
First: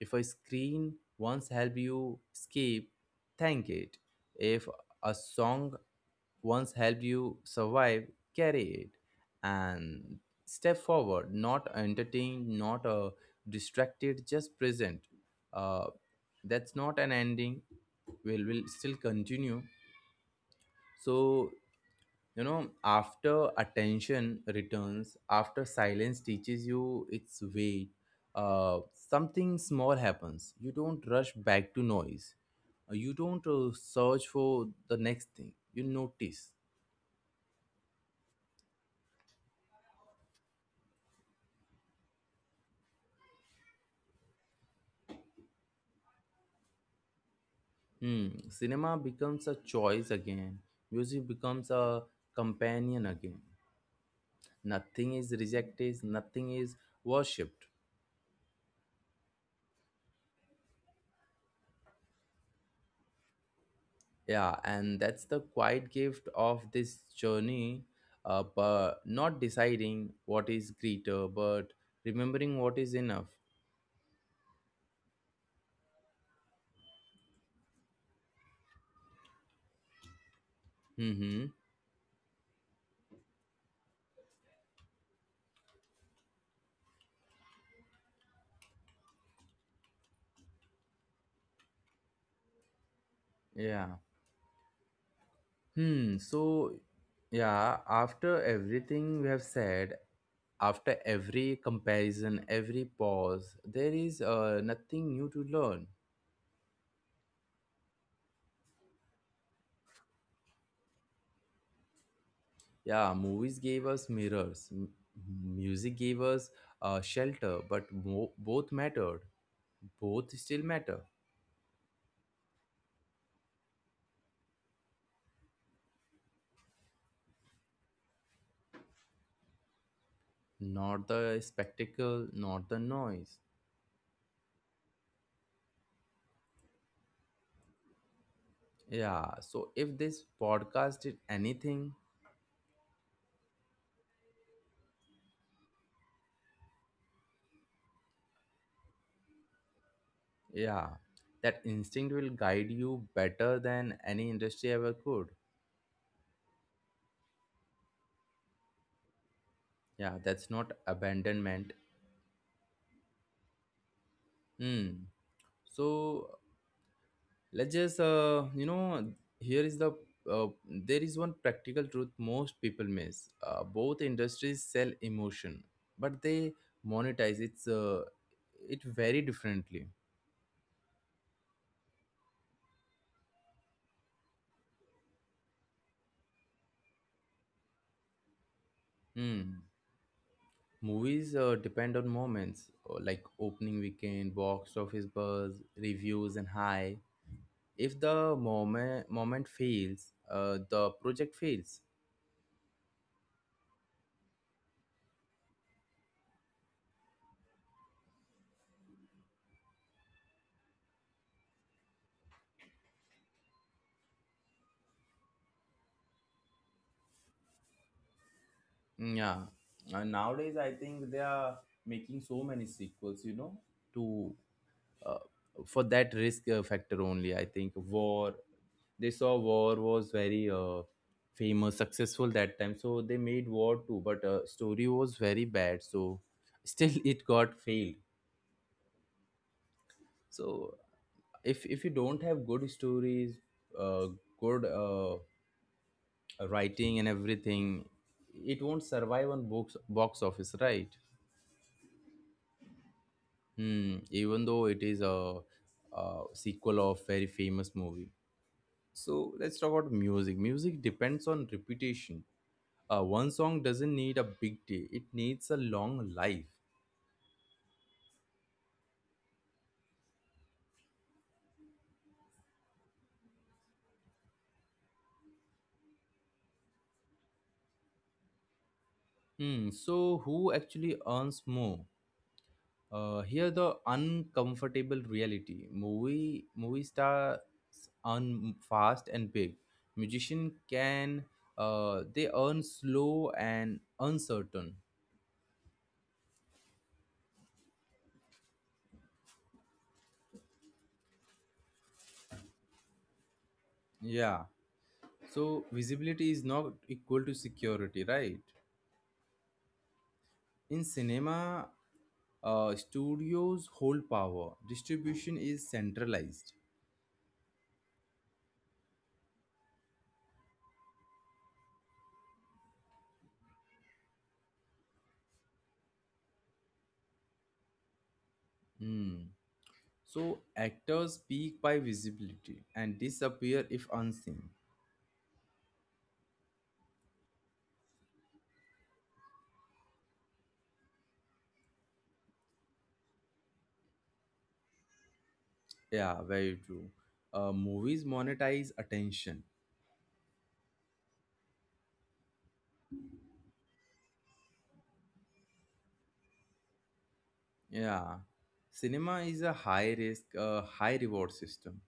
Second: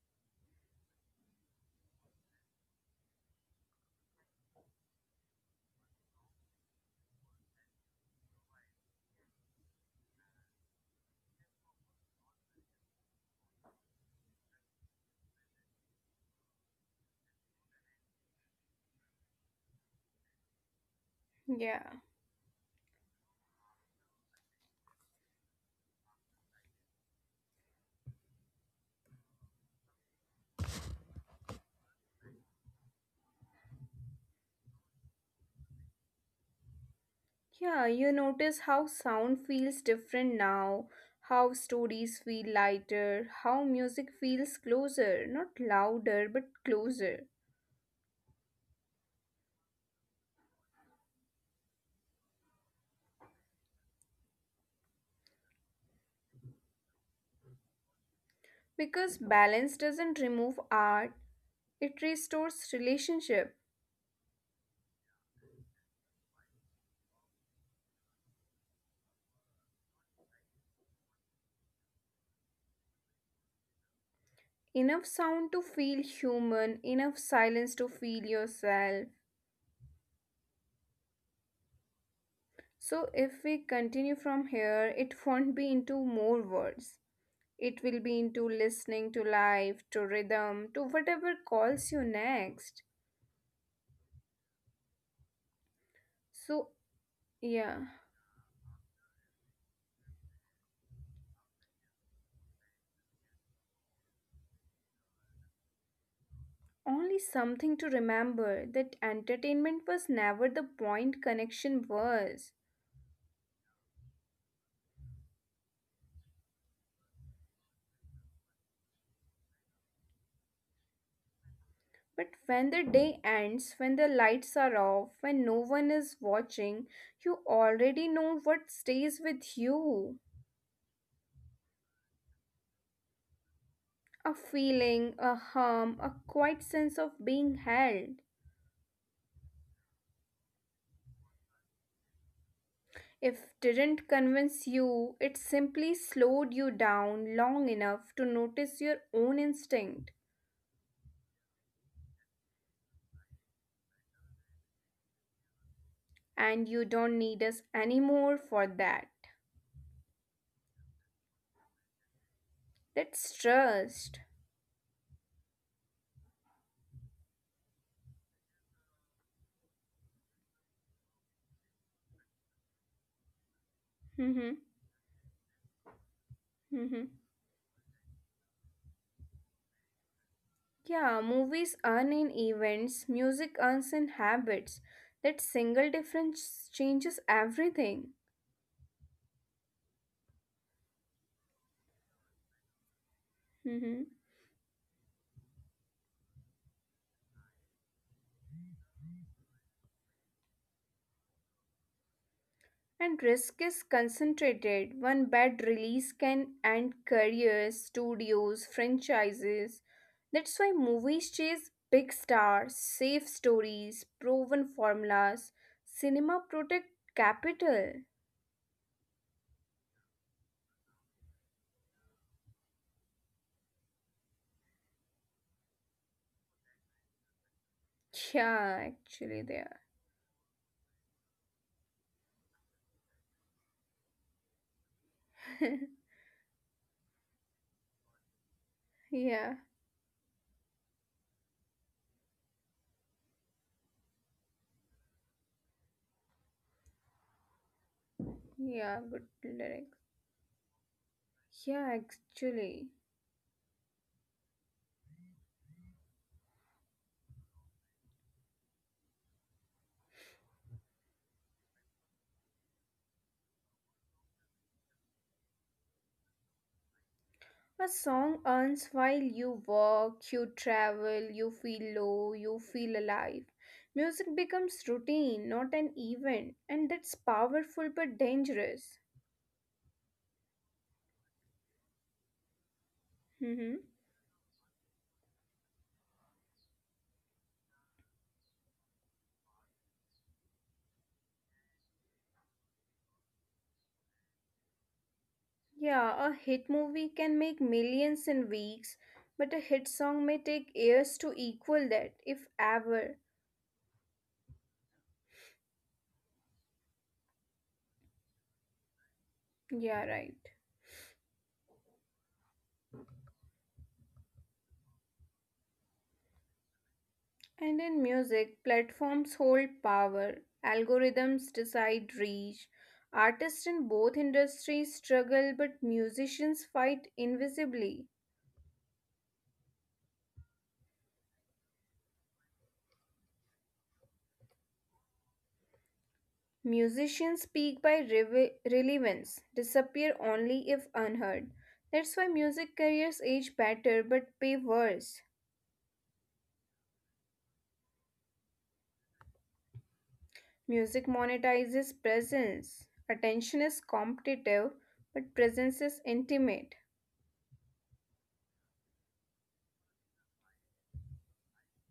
If a screen once helped you escape, thank it. If a song once helped you survive, carry it and step forward, not entertained, not distracted, just present. Uh, that's not an ending, will still continue. So, Yeah. you know, after attention returns, after silence teaches you its weight, uh, something small happens. You don't rush back to noise. You don't search for the next thing. You notice. Yeah, you notice how sound feels different now, how stories feel lighter, how music feels closer, not louder but closer. Hmm, cinema becomes a choice again. Music becomes a companion again. Nothing is rejected, nothing is worshipped. Because balance doesn't remove art, it restores relationship. Yeah, and that's the quiet gift of this journey. But not deciding what is greater, but remembering what is enough. Enough sound to feel human, enough silence to feel yourself. Mm-hmm. So if we continue from here, it won't be into more words. It will be into listening to life, to rhythm, to whatever calls you next. Yeah. Hmm. So, So, yeah, yeah, after everything we have said, after every comparison, every pause, there is nothing new to learn. only something to remember that entertainment was never the point, connection was. Yeah, movies gave us mirrors, music gave us shelter, but both mattered. Both still matter. But when the day ends, when the lights are off, when no one is watching, you already know what stays with you. Not the spectacle, not the noise. A feeling, a hum, a quiet sense of being held. Yeah, so if this podcast did anything, If didn't convince you, it simply slowed you down long enough to notice your own instinct. yeah, that instinct will guide you better than any industry ever could. And you don't need us anymore for that. Yeah, that's not abandonment. That's trust. Hmm. So let's just you know, here is the there is one practical truth most people miss. Both Hmm. industries sell emotion, but they Hmm. monetize it very differently. Yeah, movies earn in events, music earns in habits. That single difference changes everything. Hmm. Movies depend on moments, like opening Hmm. weekend, box office buzz, reviews, and high, if the moment fails, the project fails. And risk is concentrated. One bad release can end careers, studios, franchises. That's why movies chase big stars, safe stories, proven formulas. Cinema protect capital. Mm, yeah, and nowadays I think they are making so many sequels, you know, to uh, for that risk factor only. I think War, Yeah, they saw actually, they War are. was very famous, successful that time, so they made War too but story was very bad, so still it got failed. Yeah, So if you don't have good stories, uh, good writing and everything, it won't yeah, good survive on box lyrics. box office, right? Yeah, actually. Hmm. Even though it is a sequel of very famous movie. So let's talk about music. Music depends on repetition. One song doesn't need a big day, it needs a long life. A song earns while you work, you travel, you feel low, you feel alive. Music becomes routine, not an event, and that's powerful but dangerous. Hmm. So who actually earns more? Uh, here the Mm-hmm. uncomfortable reality. Movie stars earn fast and big, musician can they earn slow and uncertain. Yeah, a hit movie can make millions in weeks, but a hit song may take years to equal that, if ever. Yeah, so visibility is not equal to security, right? Yeah, right. In cinema, studios hold power, distribution is centralized. And in music, platforms hold power, algorithms decide reach. Artists in both industries struggle, but musicians fight invisibly. Hmm. So actors peak by visibility and disappear if unseen. Musicians speak by relevance, disappear only if unheard. That's why music careers age better but pay worse. Yeah, very true. Movies monetize attention. Music monetizes presence. Attention is competitive, but presence is intimate. Yeah. Cinema is a high risk, high reward system.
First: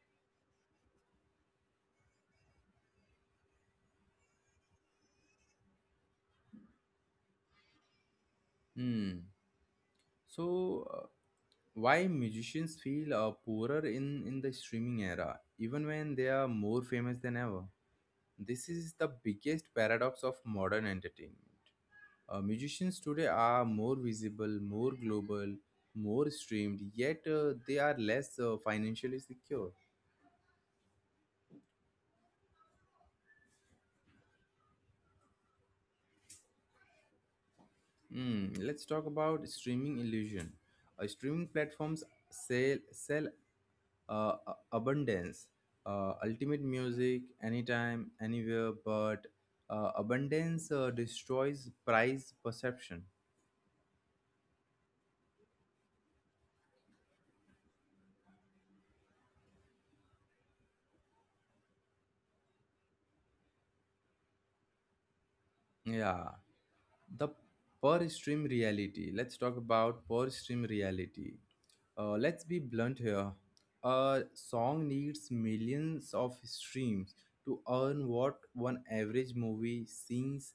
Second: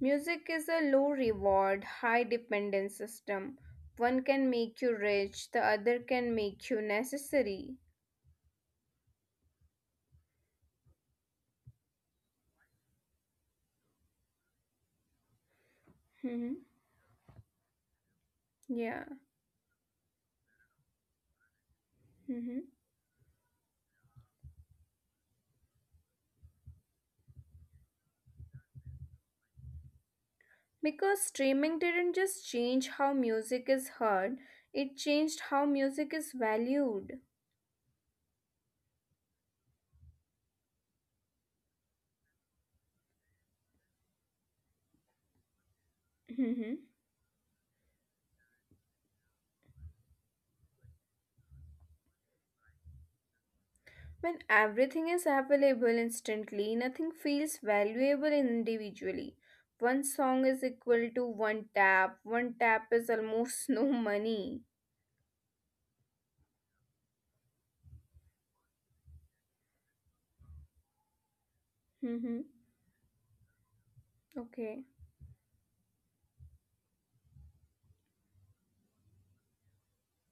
Music is a low reward, high dependence system. One can make you rich, the other can make you necessary. Hmm. So, why musicians feel poorer in the streaming era, even when they are Hmm. more famous than ever? This is Yeah. the biggest paradox of modern entertainment. Hmm. Musicians today are more visible, more global, more streamed, yet they are less financially secure. Because streaming didn't just change how music is heard, it changed how music is valued. Hmm. Let's talk about streaming illusion. Streaming platforms sell abundance, ultimate Hmm. music anytime, anywhere. But abundance destroys price perception. When everything is available instantly, nothing feels valuable individually. One song is equal to one tap is almost no money. Yeah, the per stream reality. Let's talk about per stream reality. Uh, let's be Hmm. blunt here. A song Okay. needs millions of streams to earn what one average movie scenes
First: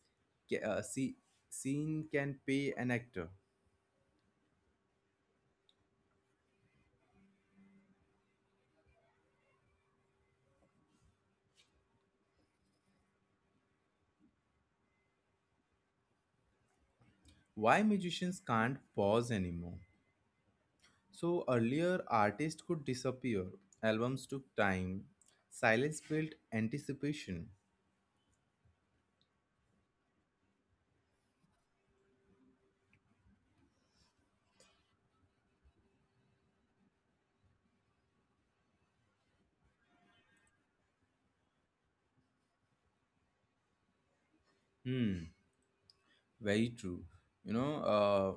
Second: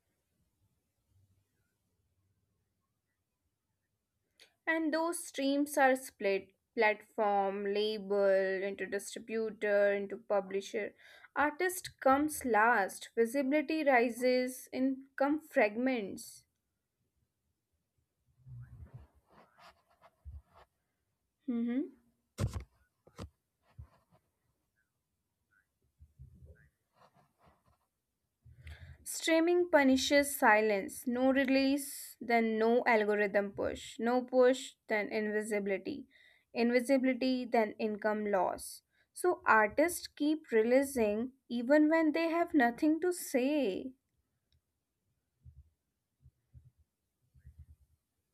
ca- uh, see, scene can pay an actor. And those streams are split, platform, label, into distributor, into publisher. Artist comes last, visibility rises, income fragments. Why musicians can't pause anymore. So Mhm. earlier, artists could disappear, albums took time, silence built anticipation. Streaming punishes silence. No release, then no algorithm push. No push, then invisibility. Invisibility, then income loss. So artists keep releasing even when they have nothing to say. Hmm, very true. You know,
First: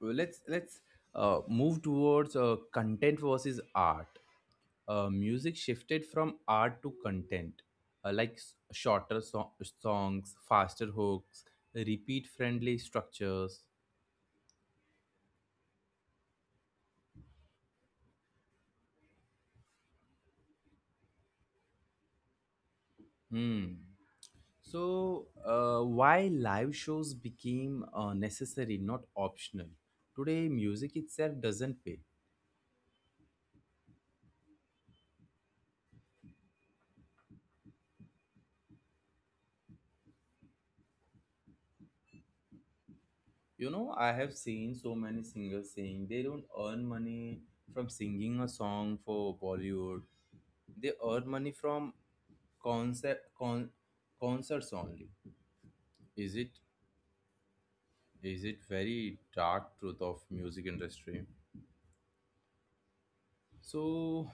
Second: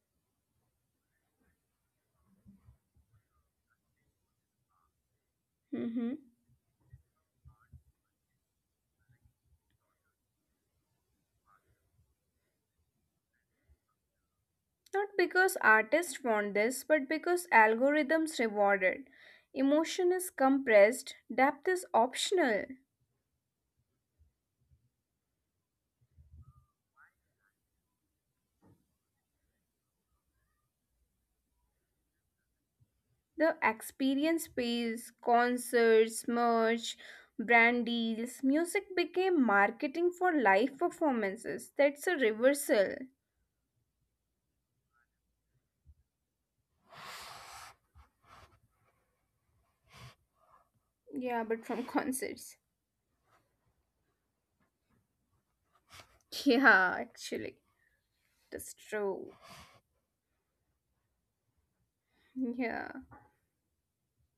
let's move towards content versus art. Music shifted Mhm. from art to content, uh, like shorter songs, faster hooks, repeat-friendly structures. Not because artists want this, but because algorithms reward it. Emotion is compressed, depth is optional. Hmm. So, why live shows became necessary, not optional? Today, music itself doesn't pay. The experience pays, concerts, merch, brand deals, music became marketing for live performances. That's a reversal. You know, I have seen so many singers saying they don't earn money from singing a song for Bollywood. They earn Yeah, money but from from concerts. concert con, concerts only. Is it Yeah, actually, is it that's very true. dark truth of music industry? Yeah. So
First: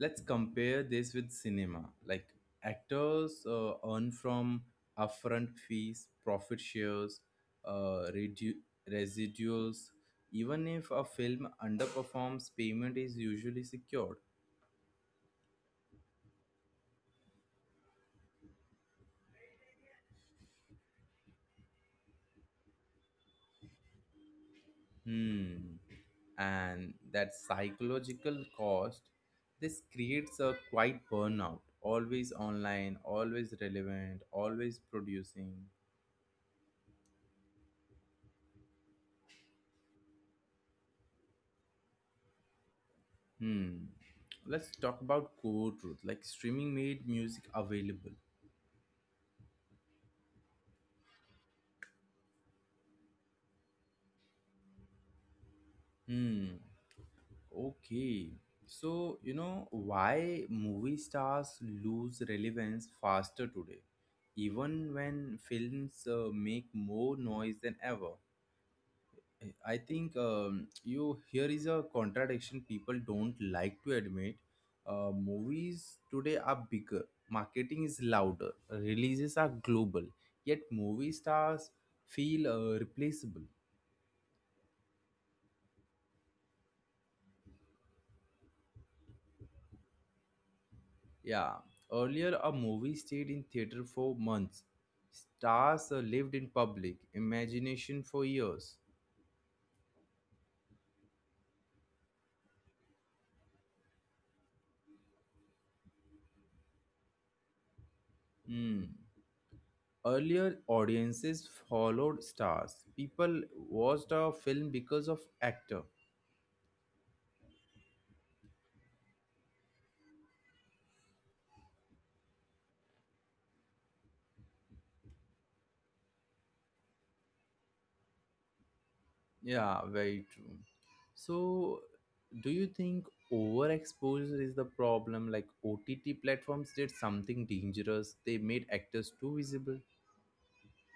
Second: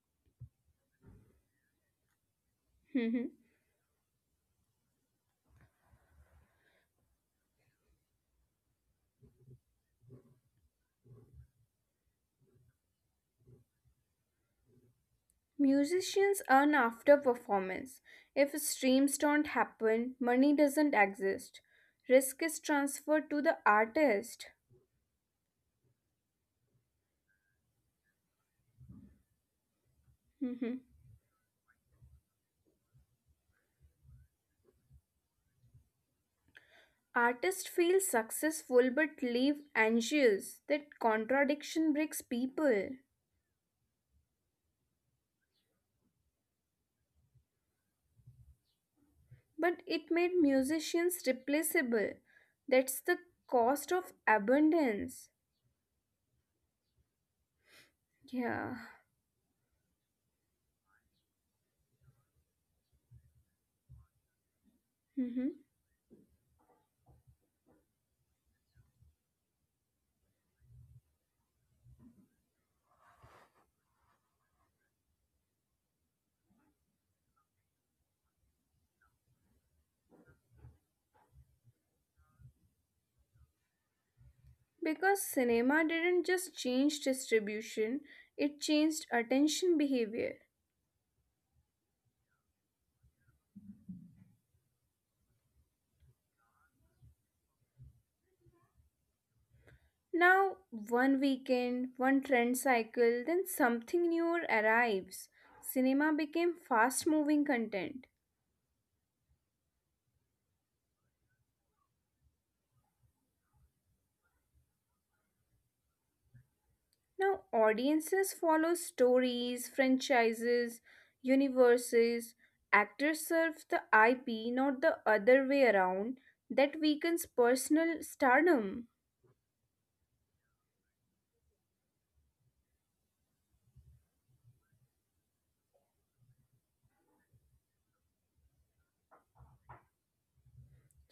let's compare this with cinema. Like actors earn from upfront fees, profit shares, uh, redu- residuals. Even if a film underperforms, payment is usually secured. Musicians earn after performance. If streams don't happen, money doesn't exist. Risk is transferred to the artist. Hmm. And that psychological cost, this creates a quiet Mhm. burnout. Always online, always relevant, always producing. Artists feel successful but leave anxious. That contradiction breaks people. Hmm. Let's talk about core truth. Like, streaming made music available. But it made musicians replaceable. That's the cost of abundance. Hmm. Okay. Yeah. So, you know, why movie stars lose relevance faster today, even when Mhm. films make more noise than ever? I think you here is a contradiction people don't like to admit. Movies today are bigger, marketing is louder, releases are global, yet movie stars feel replaceable. Because cinema didn't just change distribution, it changed attention behavior. Yeah, earlier a movie stayed in theater for months. Stars lived in public imagination for years. Now, one weekend, one trend cycle, then something new arrives. Cinema became fast moving content. Hmm. Earlier, audiences followed stars. People watched a film because of actor. Now, audiences follow stories, franchises, universes. Actors serve the IP, not the other way around. That weakens personal stardom. Yeah, very true. So, do you think overexposure is the problem? Like OTT platforms did something dangerous. They made actors too visible.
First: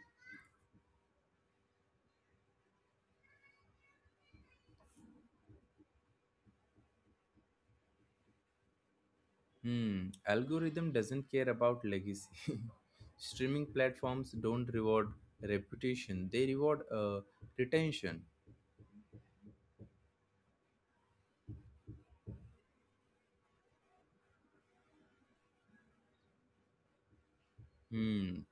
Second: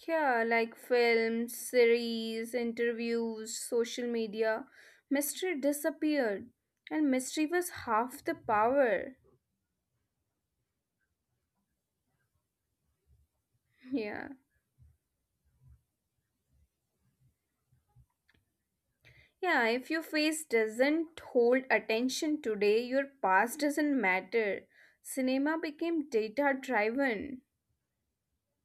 Yeah, like films, series, interviews, social media. Mystery disappeared, and mystery was half the power. Hmm, algorithm doesn't care about legacy. Streaming Yeah. platforms don't reward reputation. They reward retention. Yeah, if your face doesn't hold attention today, your past doesn't matter. Cinema became data driven. Hmm.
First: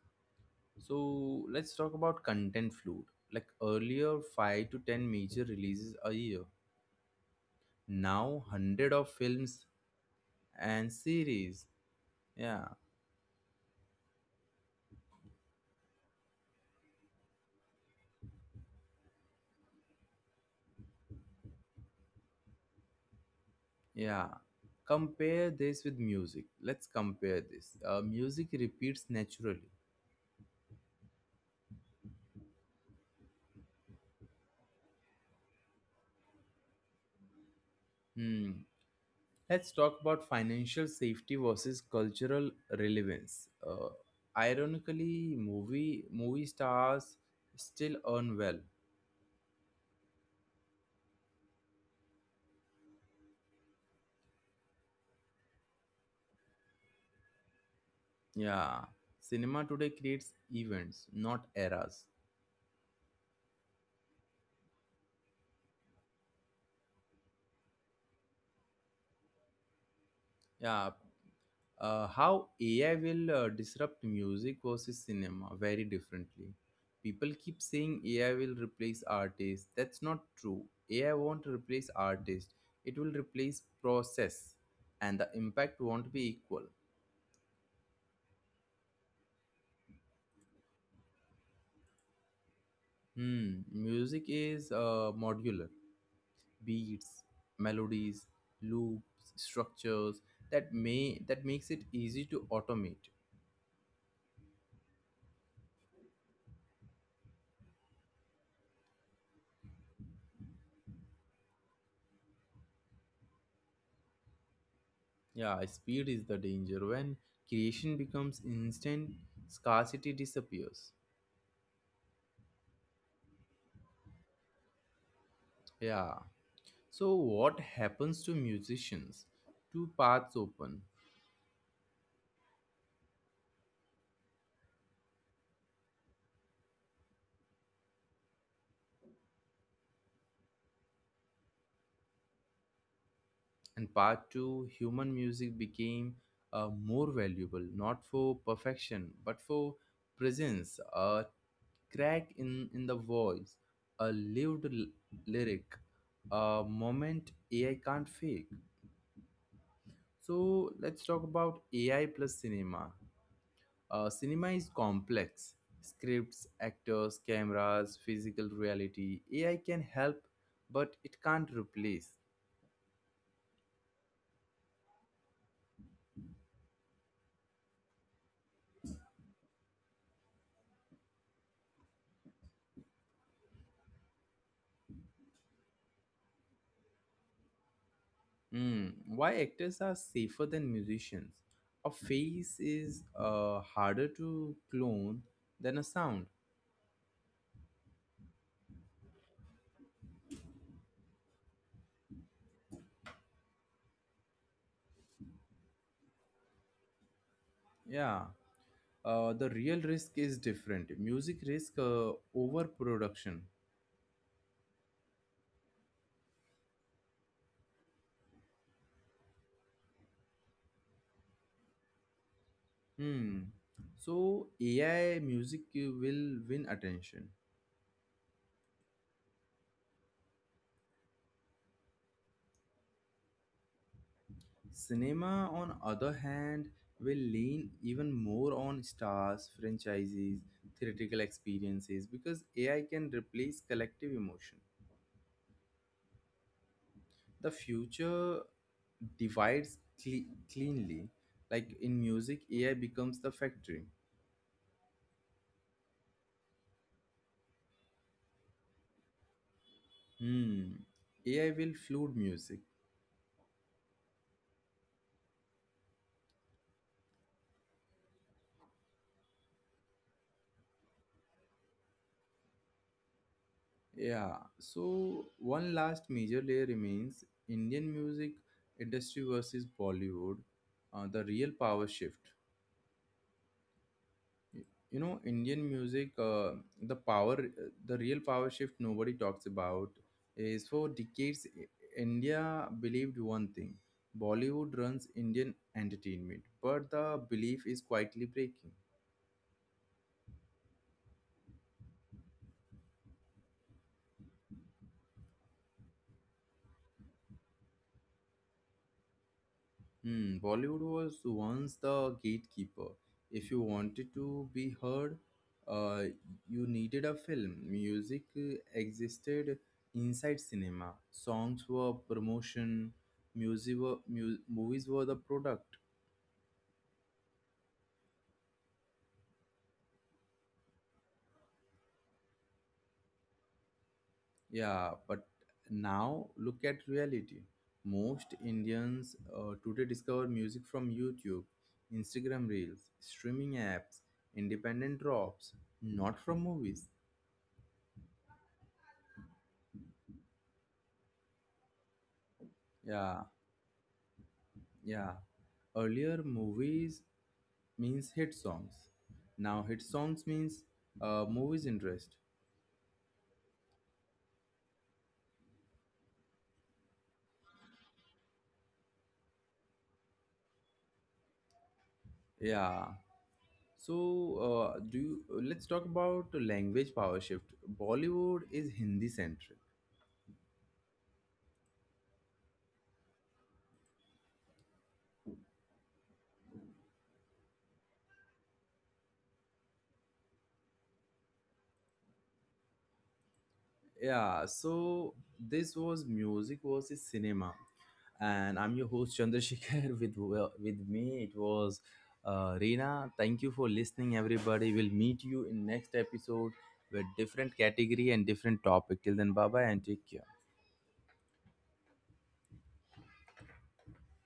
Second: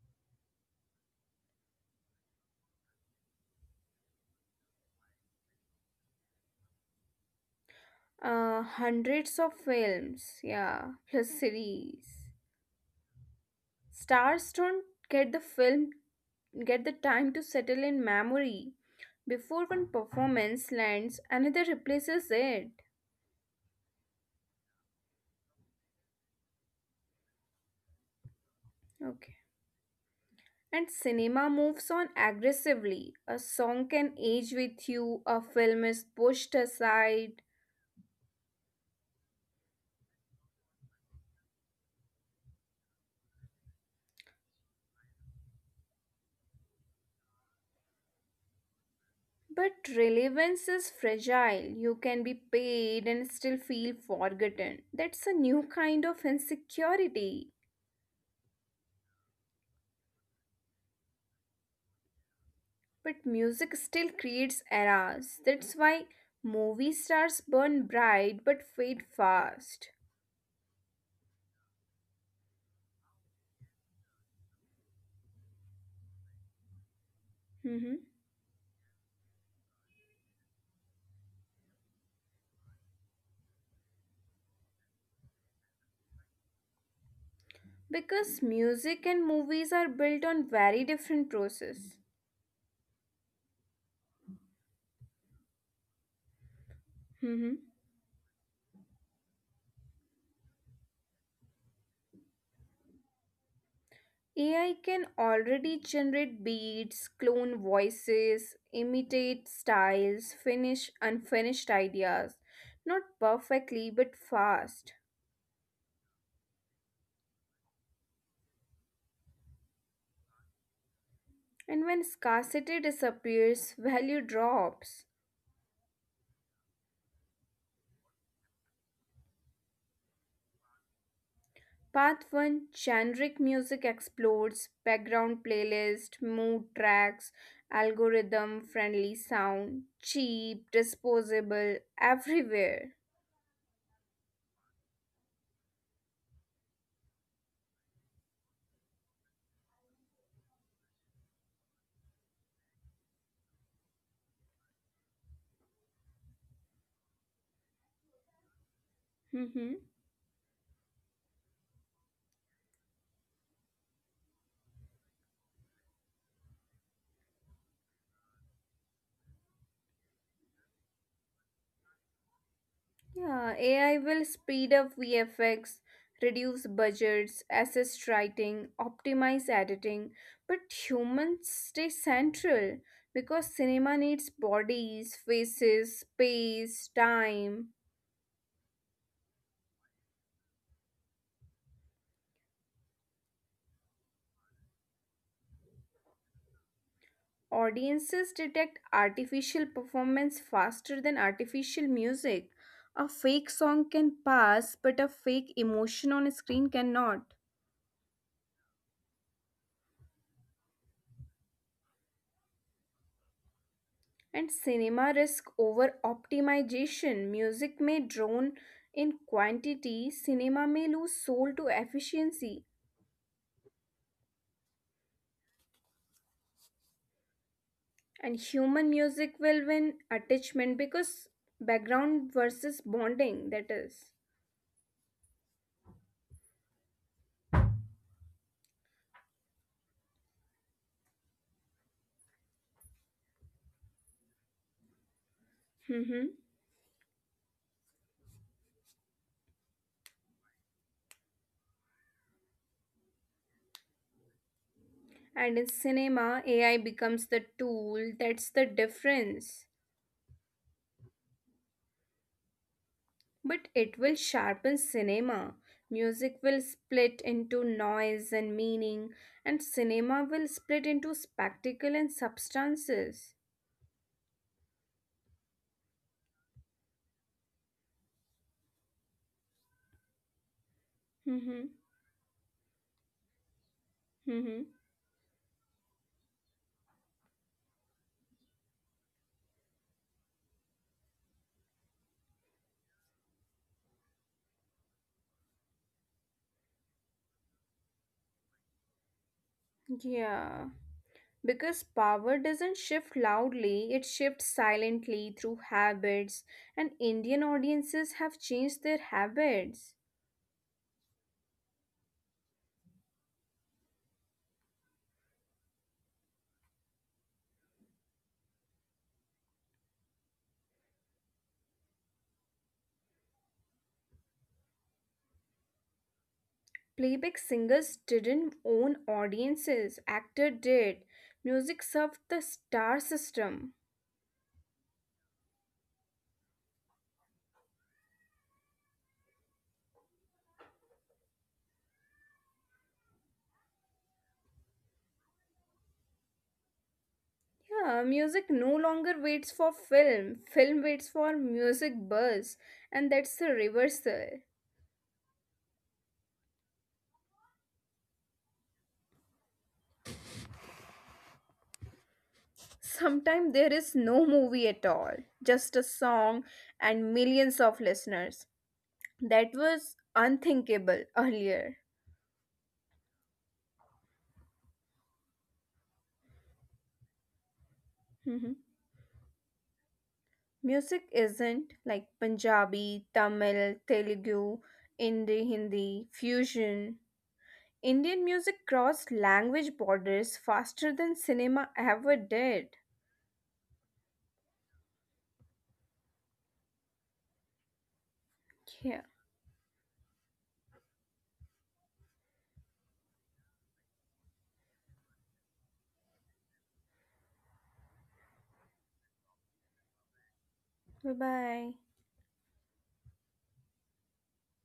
So let's talk about content flood. Like earlier, 5 to 10 major releases a year. Now, hundred of Hundreds of films films, and yeah, plus series. series. Yeah, Stars don't get the film, get the time to settle in memory. Before one performance lands, another replaces it. yeah. Compare this with music. Let's compare this. Music repeats Okay. naturally. And cinema moves on aggressively. A song can age with you, a film is pushed aside. Hmm. Let's talk about financial safety versus cultural relevance. Ironically, movie stars still earn well. But relevance is fragile. You can be paid and still feel forgotten. That's a new kind of insecurity. Yeah, cinema today creates events, not eras. But music still creates eras. That's why movie stars burn bright but fade fast. Yeah, how AI will disrupt music versus cinema very differently. People keep saying Mhm. AI will replace artists. That's not true. AI won't replace artists. It will replace process, and the impact won't be equal. Because music and movies are built on very different process. Hmm. Music is modular. Beats, Mhm. melodies, loops, structures that makes it easy to automate. AI can already generate beats, clone voices, imitate styles, finish unfinished ideas. Not perfectly, but fast. Yeah, speed is the danger. When creation becomes instant, scarcity disappears. And when scarcity disappears, value drops. Yeah. So, what happens to musicians? Two paths open. Path 1, generic music explodes, background playlist, mood tracks, algorithm friendly sound, cheap, disposable, everywhere. And part two, human music became more valuable, not for perfection, but for presence, a crack in the voice, a lived lyric, a moment AI can't fake. So, let's talk about AI plus cinema. Cinema is complex. Scripts, actors, cameras, physical reality. AI can help, but it can't replace. Yeah, AI will speed up VFX, reduce budgets, assist writing, optimize editing, but humans stay central because cinema needs bodies, faces, space, time. Hmm, why actors are safer than musicians? A face is harder to clone than a sound. Audiences detect artificial performance faster than artificial music. A fake song can pass, but a fake emotion on screen cannot. Yeah. The real risk is different. Music risk overproduction. And cinema risk over optimization. Music may drone in quantity, cinema may lose soul to efficiency, Hmm. So AI music will win attention. and human music will win attachment because background versus bonding, that is. Cinema, on other hand, will lean even more on stars, franchises, theatrical experiences, because AI can replace collective emotion. Mhm. The future divides cle- cleanly. Like in music, AI becomes the factory. And in cinema, AI becomes the tool, that's the difference. Hmm. AI will flood music. But it will sharpen cinema. Music will split into noise and meaning, and cinema will split into spectacle and substances. Yeah. So one last major layer remains: Indian music industry versus Bollywood, the real Mm-hmm. power shift. Mm-hmm. You know, Indian music, the power the real power shift nobody talks about is for decades India believed one thing: Bollywood runs Indian entertainment. But the belief is quietly breaking. Yeah. Because power doesn't shift loudly, it shifts silently through habits, and Indian audiences have changed their habits. Hmm, Bollywood was once the gatekeeper. If you wanted to be heard, uh, you needed a film. Music existed inside cinema. Songs were promotion. Movies were the product. Playback singers didn't own audiences, actor did. Music served the star system. Yeah, but now look at reality. Most Indians today discover music from YouTube, Instagram Reels, streaming apps, independent drops, not from movies. Yeah, music no longer waits for film. Film waits for music buzz, Yeah. and that's the reversal. Yeah. Earlier, movies means hit songs. Now, hit songs means movies interest. Sometimes there is no movie at all, just a song and millions of listeners. That was unthinkable earlier. Yeah. So, let's talk about language power shift. Bollywood is Mhm. Hindi centric. Music isn't like Punjabi, Tamil, Telugu, Hindi, Hindi, fusion. Indian music crossed language borders faster than cinema ever did. Yeah, so this was music versus cinema, and I'm your host Yeah, Chandrasekhar with, well, with me it was Reena. Thank you for listening, everybody. We'll meet you in next episode with different category and different topic. Till then, bye bye and take care. bye bye.